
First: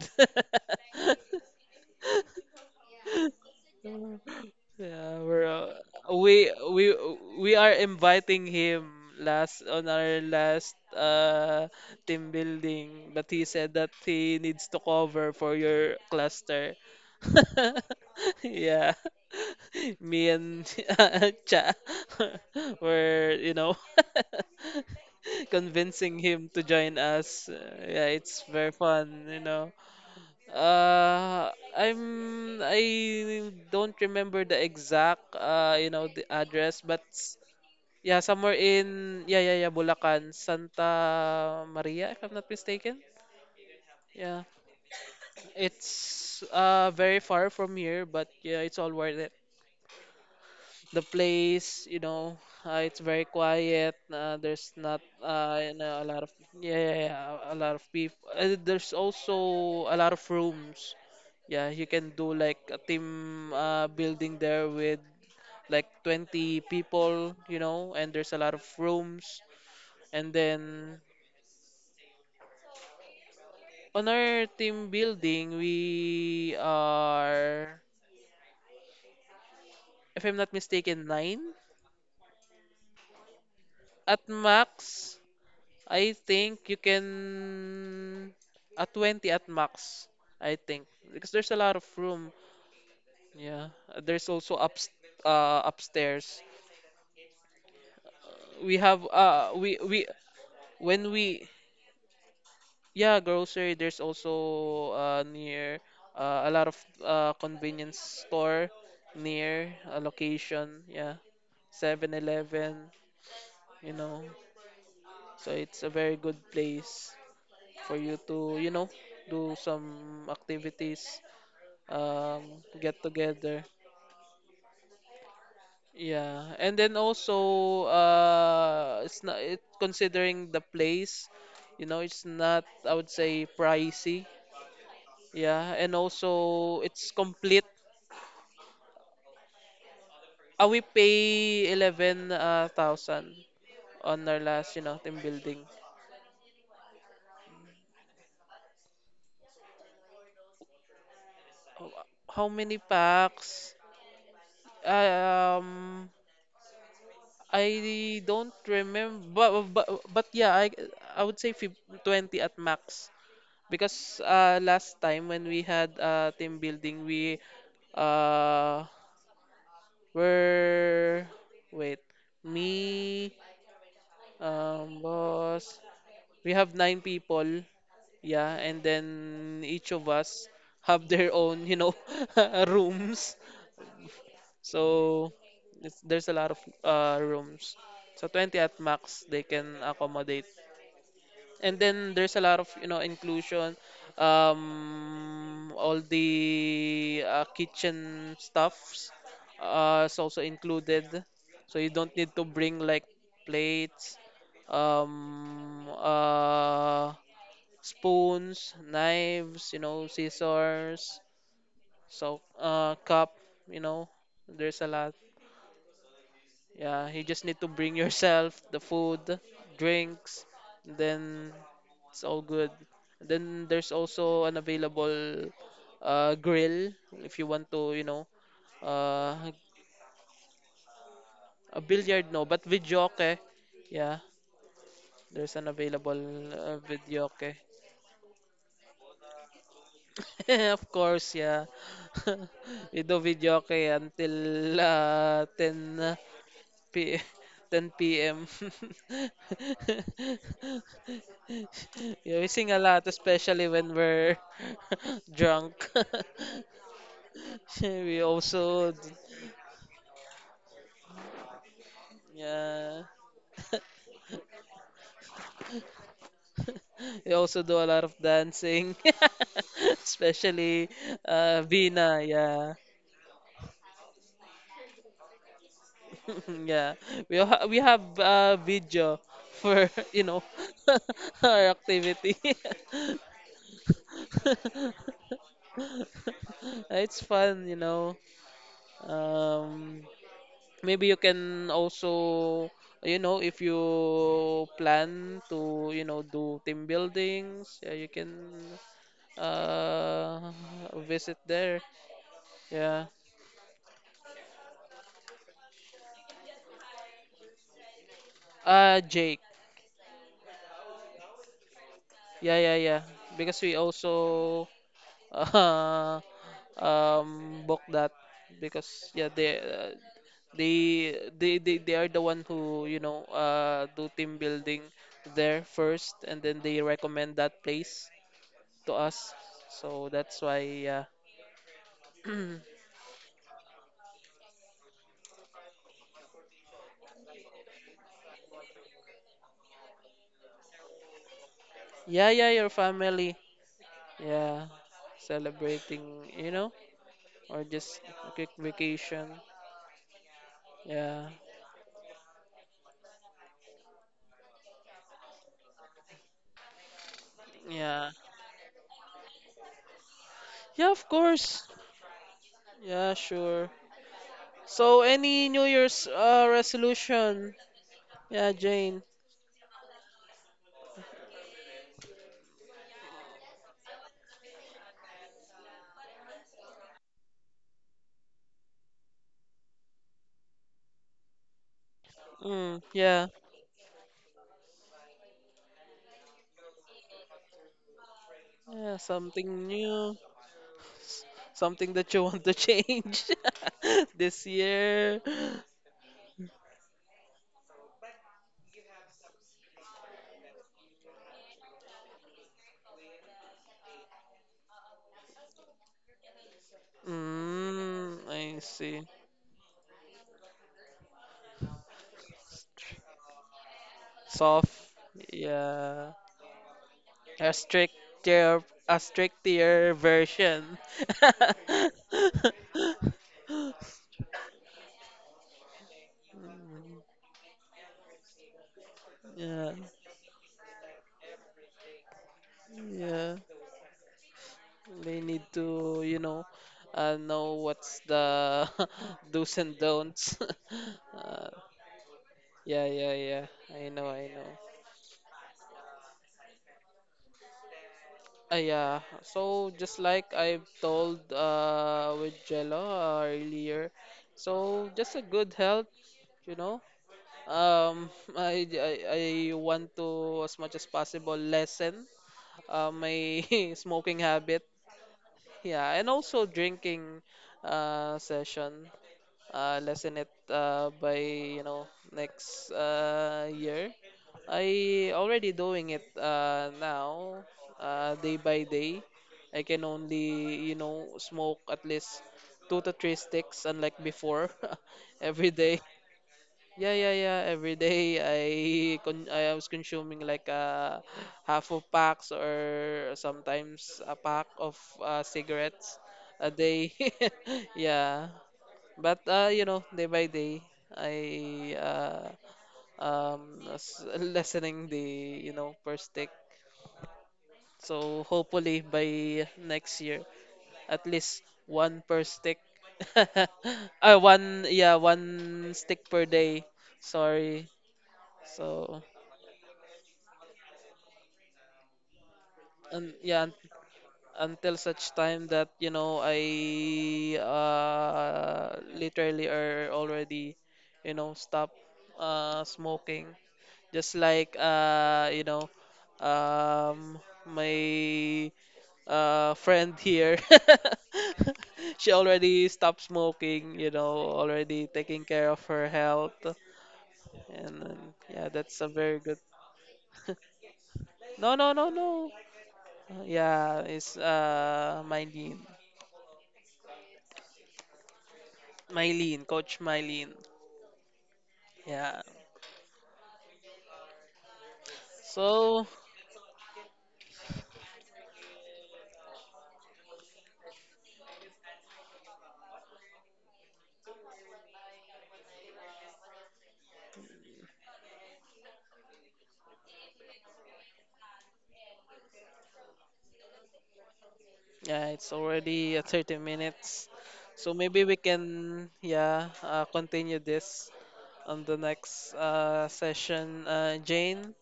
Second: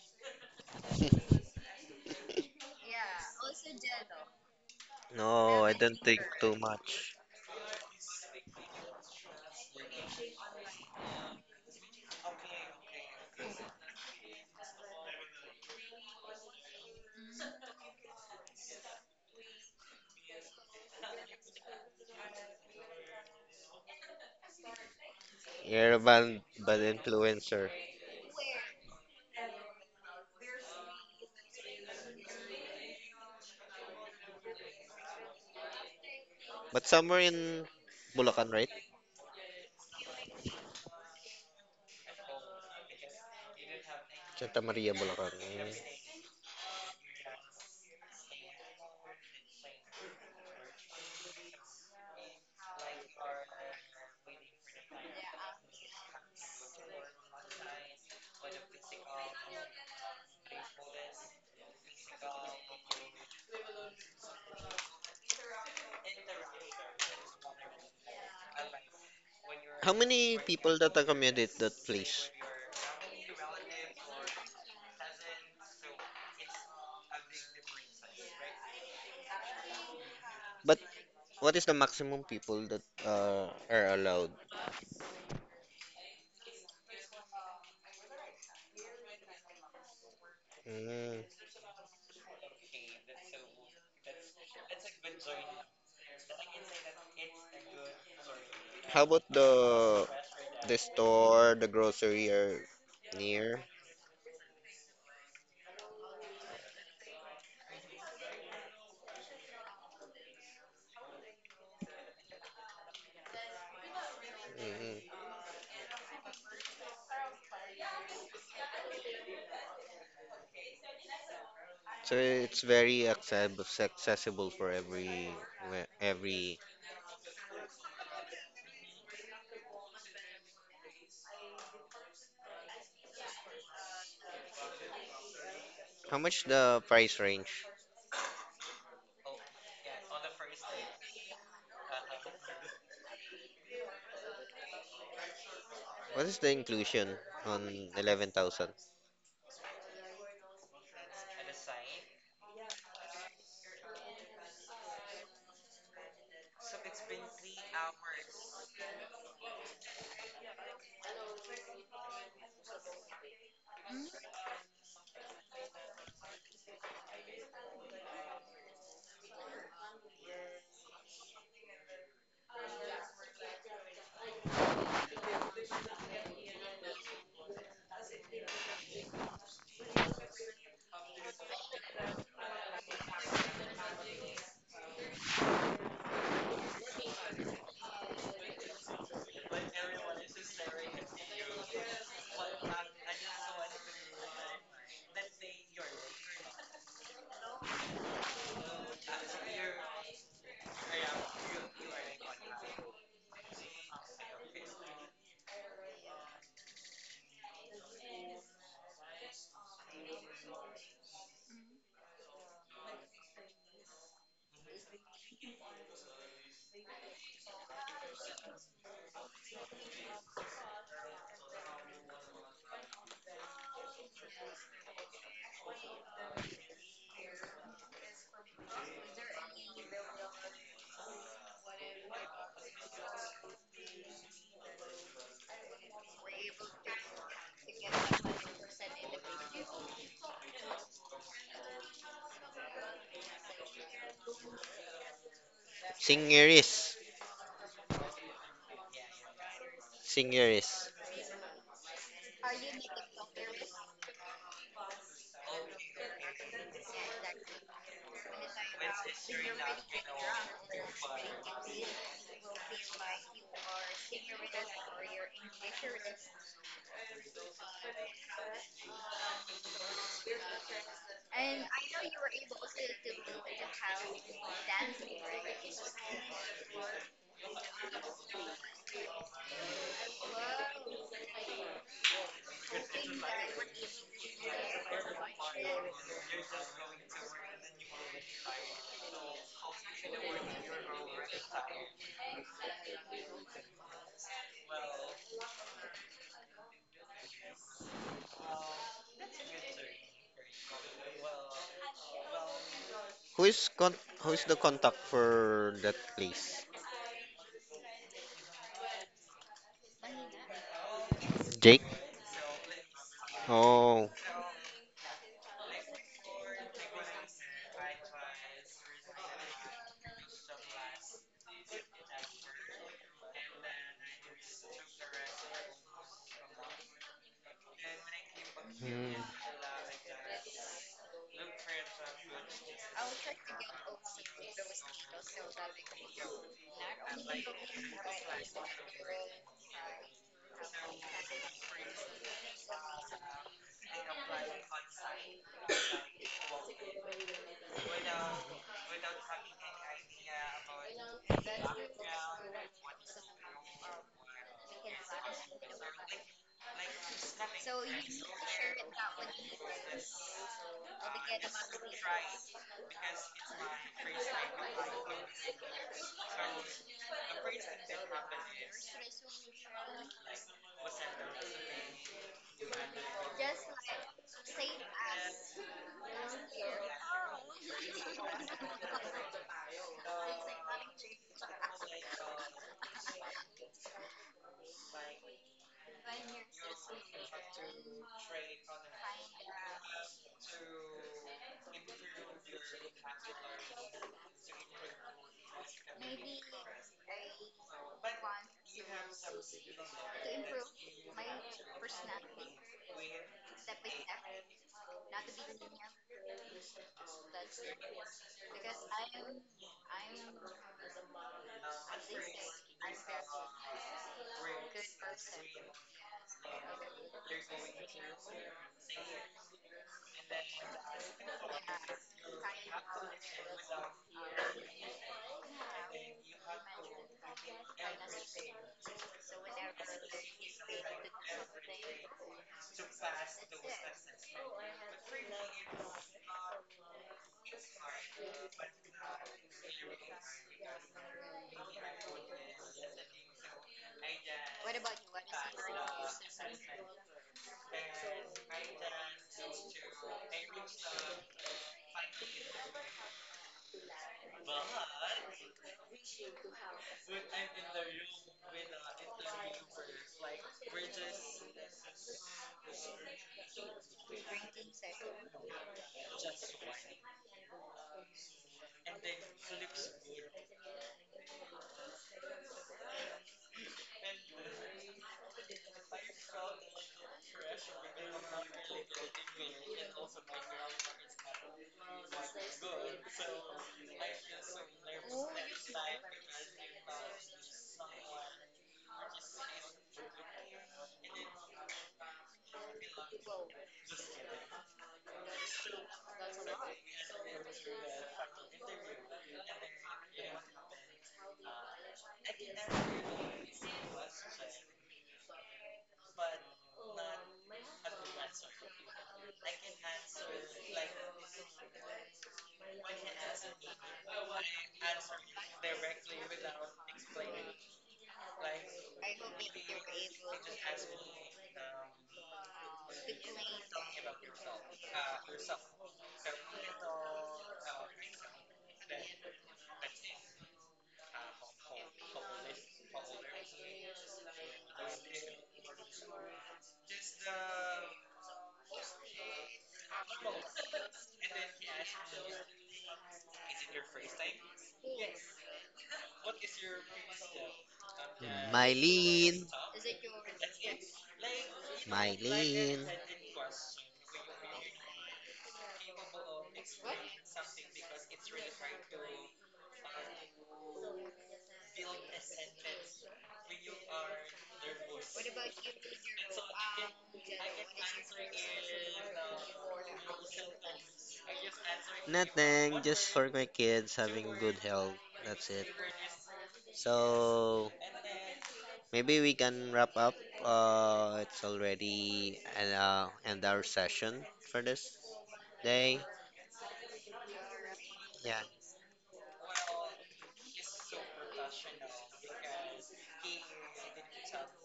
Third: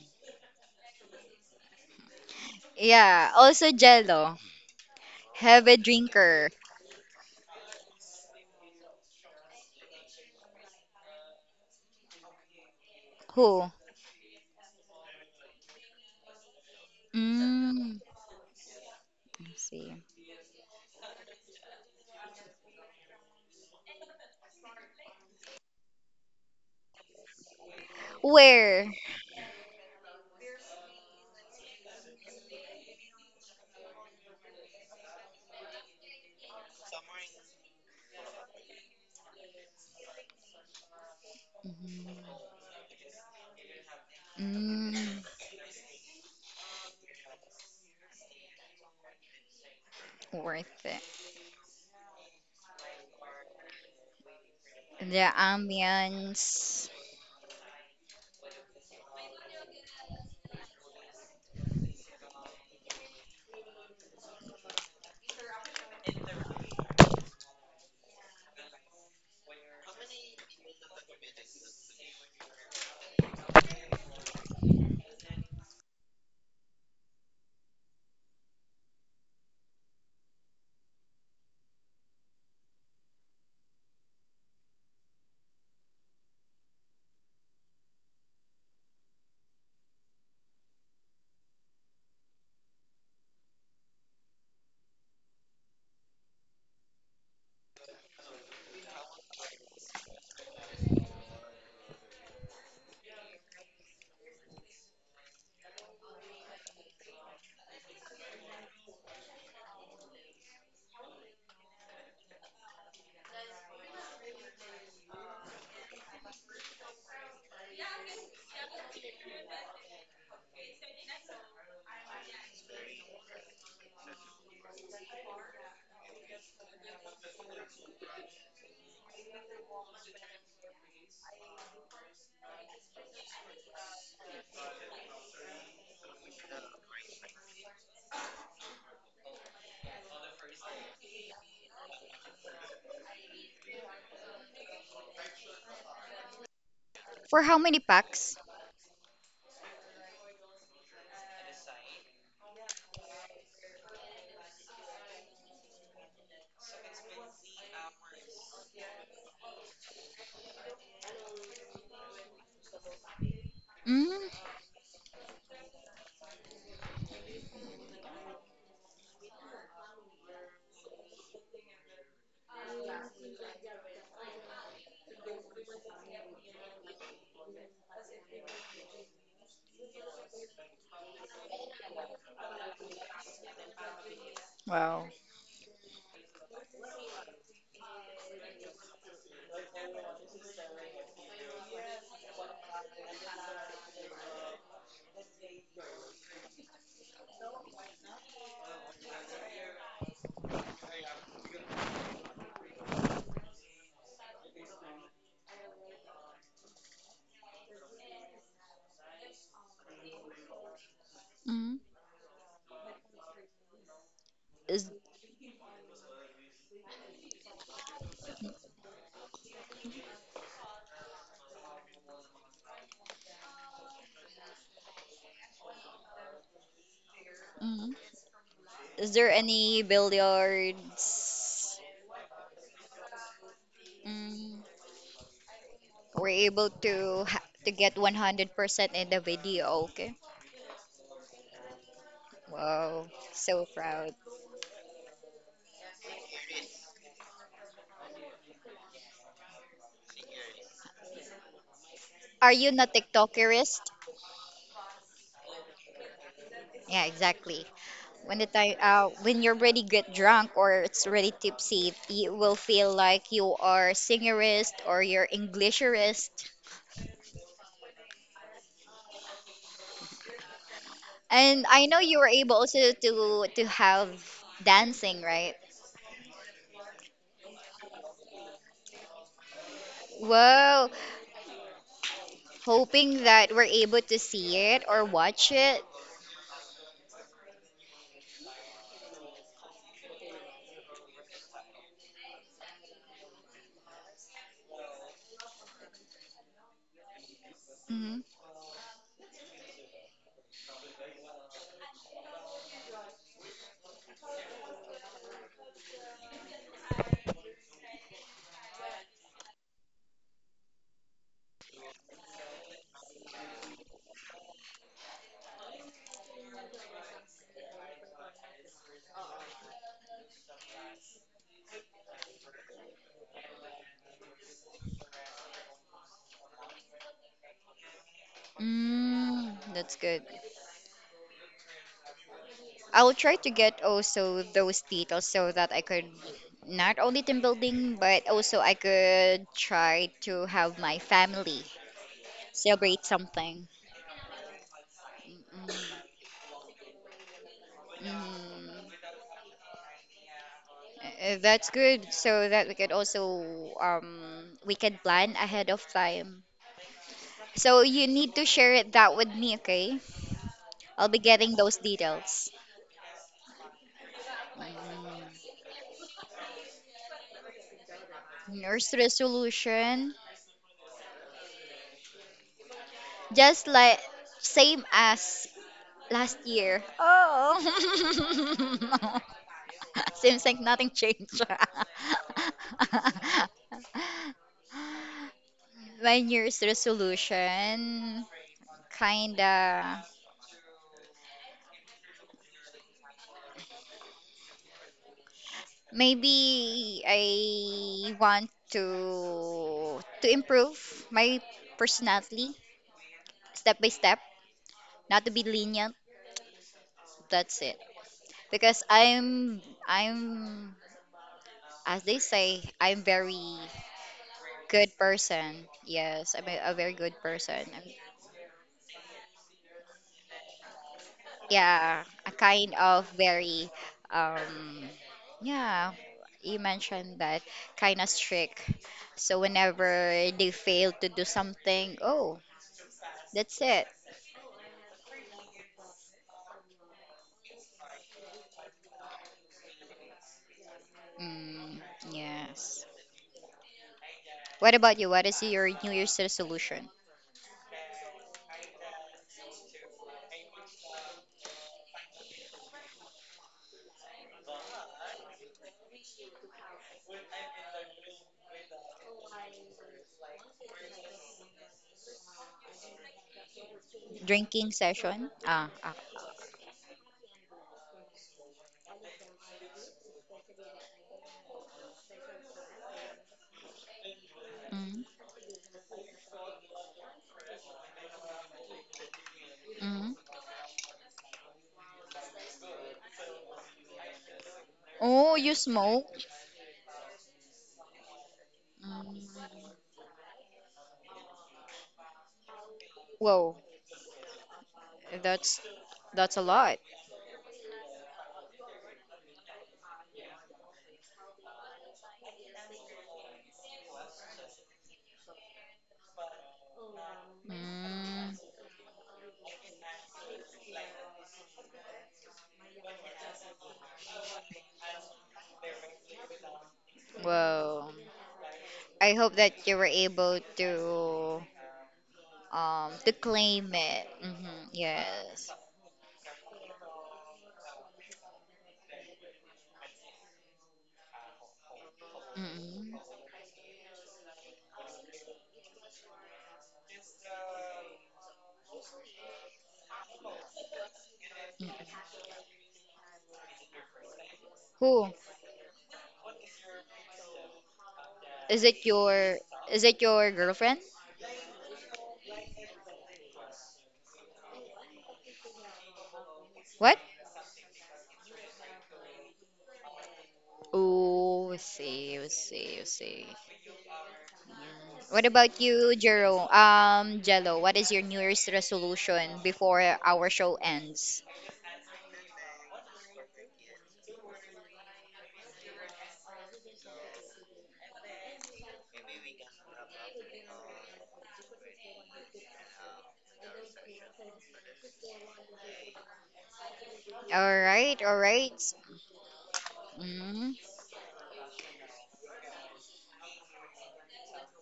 B: Yeah, also Jello.
A: Yeah, we're
C: No, I
B: Heavy
C: don't think
A: we
B: drinker.
C: too
A: we
C: much.
A: we are inviting him last on our last team building, but he
B: Who?
A: said that he needs to cover for your cluster.
B: Mm,
A: Yeah,
B: I see.
A: me and Cha were, you know,
C: You're a
A: convincing
C: bad,
A: him to
C: bad
A: join us.
C: influencer.
A: Yeah, it's very
B: Where?
A: fun, you know. Uh, I'm I don't remember the exact the address,
C: But
A: but
C: somewhere in
A: yeah,
C: Bulacan,
A: somewhere
C: right?
A: in, yeah yeah yeah, Bulacan, Santa Maria,
B: Mm,
A: if I'm not mistaken. Yeah,
C: Santa Maria,
B: mm,
C: Bulacan. Mm.
A: it's very far from here, but yeah, it's all worth it.
B: worth
A: The
B: it.
A: place, you know, it's very quiet. There's not,
B: The
A: you know, a lot of, yeah,
B: ambience.
A: yeah, yeah, a lot of people. There's also a lot of rooms. Yeah, you can do like a team building there with like 20 people, you know, and there's a lot of rooms.
C: How
A: And
C: many people that
A: then
C: accommodate that place?
A: on our team building, we are, if I'm not
C: But
A: mistaken, 9
C: what is the maximum people that are
A: at
C: allowed?
A: max. I think you can a 20 at max, I think,
C: Mm.
A: because there's a lot of room. Yeah, there's also up upstairs. We have
C: How about
A: we
C: the
A: when we
C: store, the grocery are
A: yeah,
C: near?
A: grocery, there's also near, a lot of convenience store near a location, yeah. Seven Eleven. you know.
C: Mhm.
A: So it's a very good place for you to do some activities.
C: So
A: um
C: it's
A: get
C: very
A: together.
C: accessible accessible for
A: Yeah,
C: every.
A: and then also it's not it, considering the place, it's not, I would say, pricey. Yeah, and
C: How much
A: also
C: the
A: it's
C: price
A: complete.
C: range?
A: We pay 11,000 on our last team building.
C: What is the inclusion
B: For how many
C: on
B: packs?
C: 11,000?
A: Ho- How many packs? Um, I don't remember, but yeah, I would say 20 at max.
B: Mm.
A: Because last time when we had team building, we uh, were wait me boss. We have nine people, yeah, and then each of us have their own, rooms.
B: Wow.
A: So there's a lot of rooms. So 20 at max they can accommodate. And then there's a lot of inclusion. All the kitchen stuffs is also included, so you don't need to bring like plates, um uh spoons, knives, scissors,
B: Mm,
A: so cup, you know there's a
B: is
A: lot. Yeah, you just need to bring yourself the food, drinks, then it's all good. Then there's also an available grill if you want
B: mm,
A: to, you know.
B: is there
A: uh,
B: any billiards,
A: a billiard, no, but videoke. Yeah,
B: mm,
A: there's an available
B: were able to ha
A: videoke.
B: to get 100% in the video? Okay.
A: Of course, yeah. We
B: Wow,
A: do
B: so
A: videoke
B: proud.
A: until 10
C: Singeris.
A: P 10 p.m.
C: Singeris.
A: Yeah, we
B: Are you
A: sing a
B: not
A: lot, especially
B: TikTokerist?
A: when we're drunk.
B: Yeah, exactly.
A: We
B: When the time,
A: also, d-
B: when you already get drunk or it's already tipsy, you will feel
A: yeah,
B: like you are singerist or you're Englisherist.
A: we also do a lot of dancing, especially
B: And I know you
A: Vina.
B: were able
A: Yeah,
B: also to have dancing, right?
A: yeah. We have video for you know
B: Wow.
A: our activity.
B: Hoping that we're able to see it or watch it.
A: It's fun. Um, Maybe you can also, you know, if you plan to, you know, do team buildings, yeah, you
B: Hmm.
A: can uh visit there. Yeah.
C: Who is con who is the contact for that place?
A: Jake.
C: Jake?
A: Yeah, yeah, yeah. Because we
C: Oh,
A: also uh, book that, because yeah, they they are the one who, you know, do team building there first and then they recommend that place to us.
B: Mm, that's
A: So
B: good.
A: that's why, yeah.
B: I will try to get also those details so that I could, not only team building, but also I could try to have my family
A: Yeah, yeah, your
B: celebrate
A: family,
B: something.
A: yeah, celebrating,
B: Mm-hmm.
A: you know or just
B: Uh,
A: a quick vacation. Yeah,
B: That's good, so that we could also, um we can plan ahead of time. So you
A: yeah,
B: need to share it that with me, okay?
A: yeah,
B: I'll
A: of
B: be getting
A: course.
B: those details.
A: Yeah, sure. So any
B: Mm.
A: new year's resolution? Yeah,
B: Year's
A: Jane.
B: resolution, just like same as last year. Oh. Seems like nothing changed.
A: Mm, yeah.
B: My New Year's resolution,
A: Yeah, something
B: kinda
A: new. s- Something that you want to change this year.
B: maybe I want to improve my personality step by step, not to be lenient. That's it.
A: Mm, I
B: Because
A: see.
B: I'm, as they say, I'm very
A: Soft.
B: good person.
A: Yeah.
B: Yes, I'm a very good
A: A
B: person.
A: stricter, a stricter version.
B: Yeah, a kind of very, um, yeah. You mentioned that kind of strict. So
A: Yeah.
B: whenever they fail to do something, oh,
A: Yeah.
B: that's it.
A: They need to, know what's the do's and don'ts. Uh,
B: Mm, yes.
A: Yeah, yeah, yeah. I know, I know.
B: What about you? What is your New Year's resolution?
A: Yeah. So just like I've told with Jello earlier, so just a good health, you know. Um, I want to, as much as possible, lessen my smoking habit.
B: Drinking session? Ah, ah.
A: Yeah, and also drinking session. Lessen it by, next year.
B: Mm,
A: I already doing it now, day by day. I can
B: mm.
A: only smoke at least two to three sticks, unlike before,
B: Oh,
A: every
B: you
A: day.
B: smoke?
A: Yeah, yeah, yeah. Every day I was
B: Mm.
A: consuming like half of packs, or
B: Whoa.
A: sometimes a pack of
B: That's
A: cigarettes
B: that's a
A: a
B: lot.
A: day. Yeah, but day by day, I lessening the, per stick. So
B: Mm.
A: hopefully by next year, at least one per stick. Ah, one, yeah, one stick per day. Sorry.
B: Well,
A: So,
B: I hope that you were able to, to
A: and yeah,
B: claim it. Mm-hmm,
A: until such time
B: yes.
A: that I literally are already, stop
B: Mm-hmm,
A: smoking, just like um, my friend here. She
B: mm-hmm.
A: already stopped smoking, already
B: Who
A: taking care of her health. And yeah,
B: Is
A: that's
B: it
A: a very
B: your
A: good.
C: Mylene,
B: is it your girlfriend?
A: No, no, no, no.
C: Mylene.
A: Yeah, it's my need,
B: What?
A: Mylene, Coach Mylene.
B: Oh, I see,
A: Yeah.
B: I see, I see. Mm. What about
A: So,
B: you, Jero? Jello, what is your New Year's resolution before our show ends?
C: Nothing, just for my kids having good health. That's it. So maybe we can wrap up. It's already an end our session for this
A: yeah, it's
C: day.
A: already 30 minutes.
B: All
A: So
B: right,
A: maybe we
B: all
C: Yeah.
B: right.
A: can, yeah, continue
B: Mm-hmm.
A: this on the next session. Jane,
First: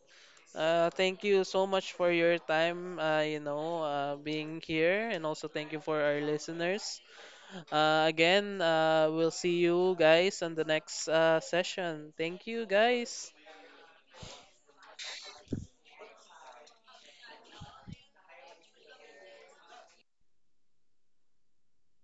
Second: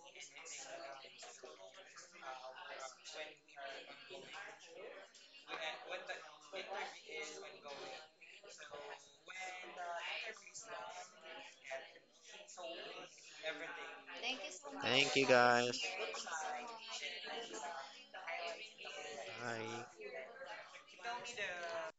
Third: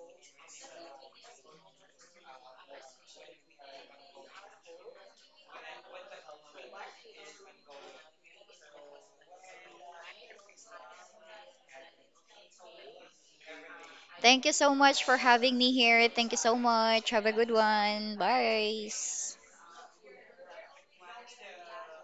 A: thank you so much for your time, being here. And also thank you for our listeners. Again, we'll see you guys on the next session. Thank you, guys.
B: Thank you so much
C: Thank
B: for
C: you
B: having me
C: guys.
B: here. Thank you so much. Have a good one. Bye.
C: Hi.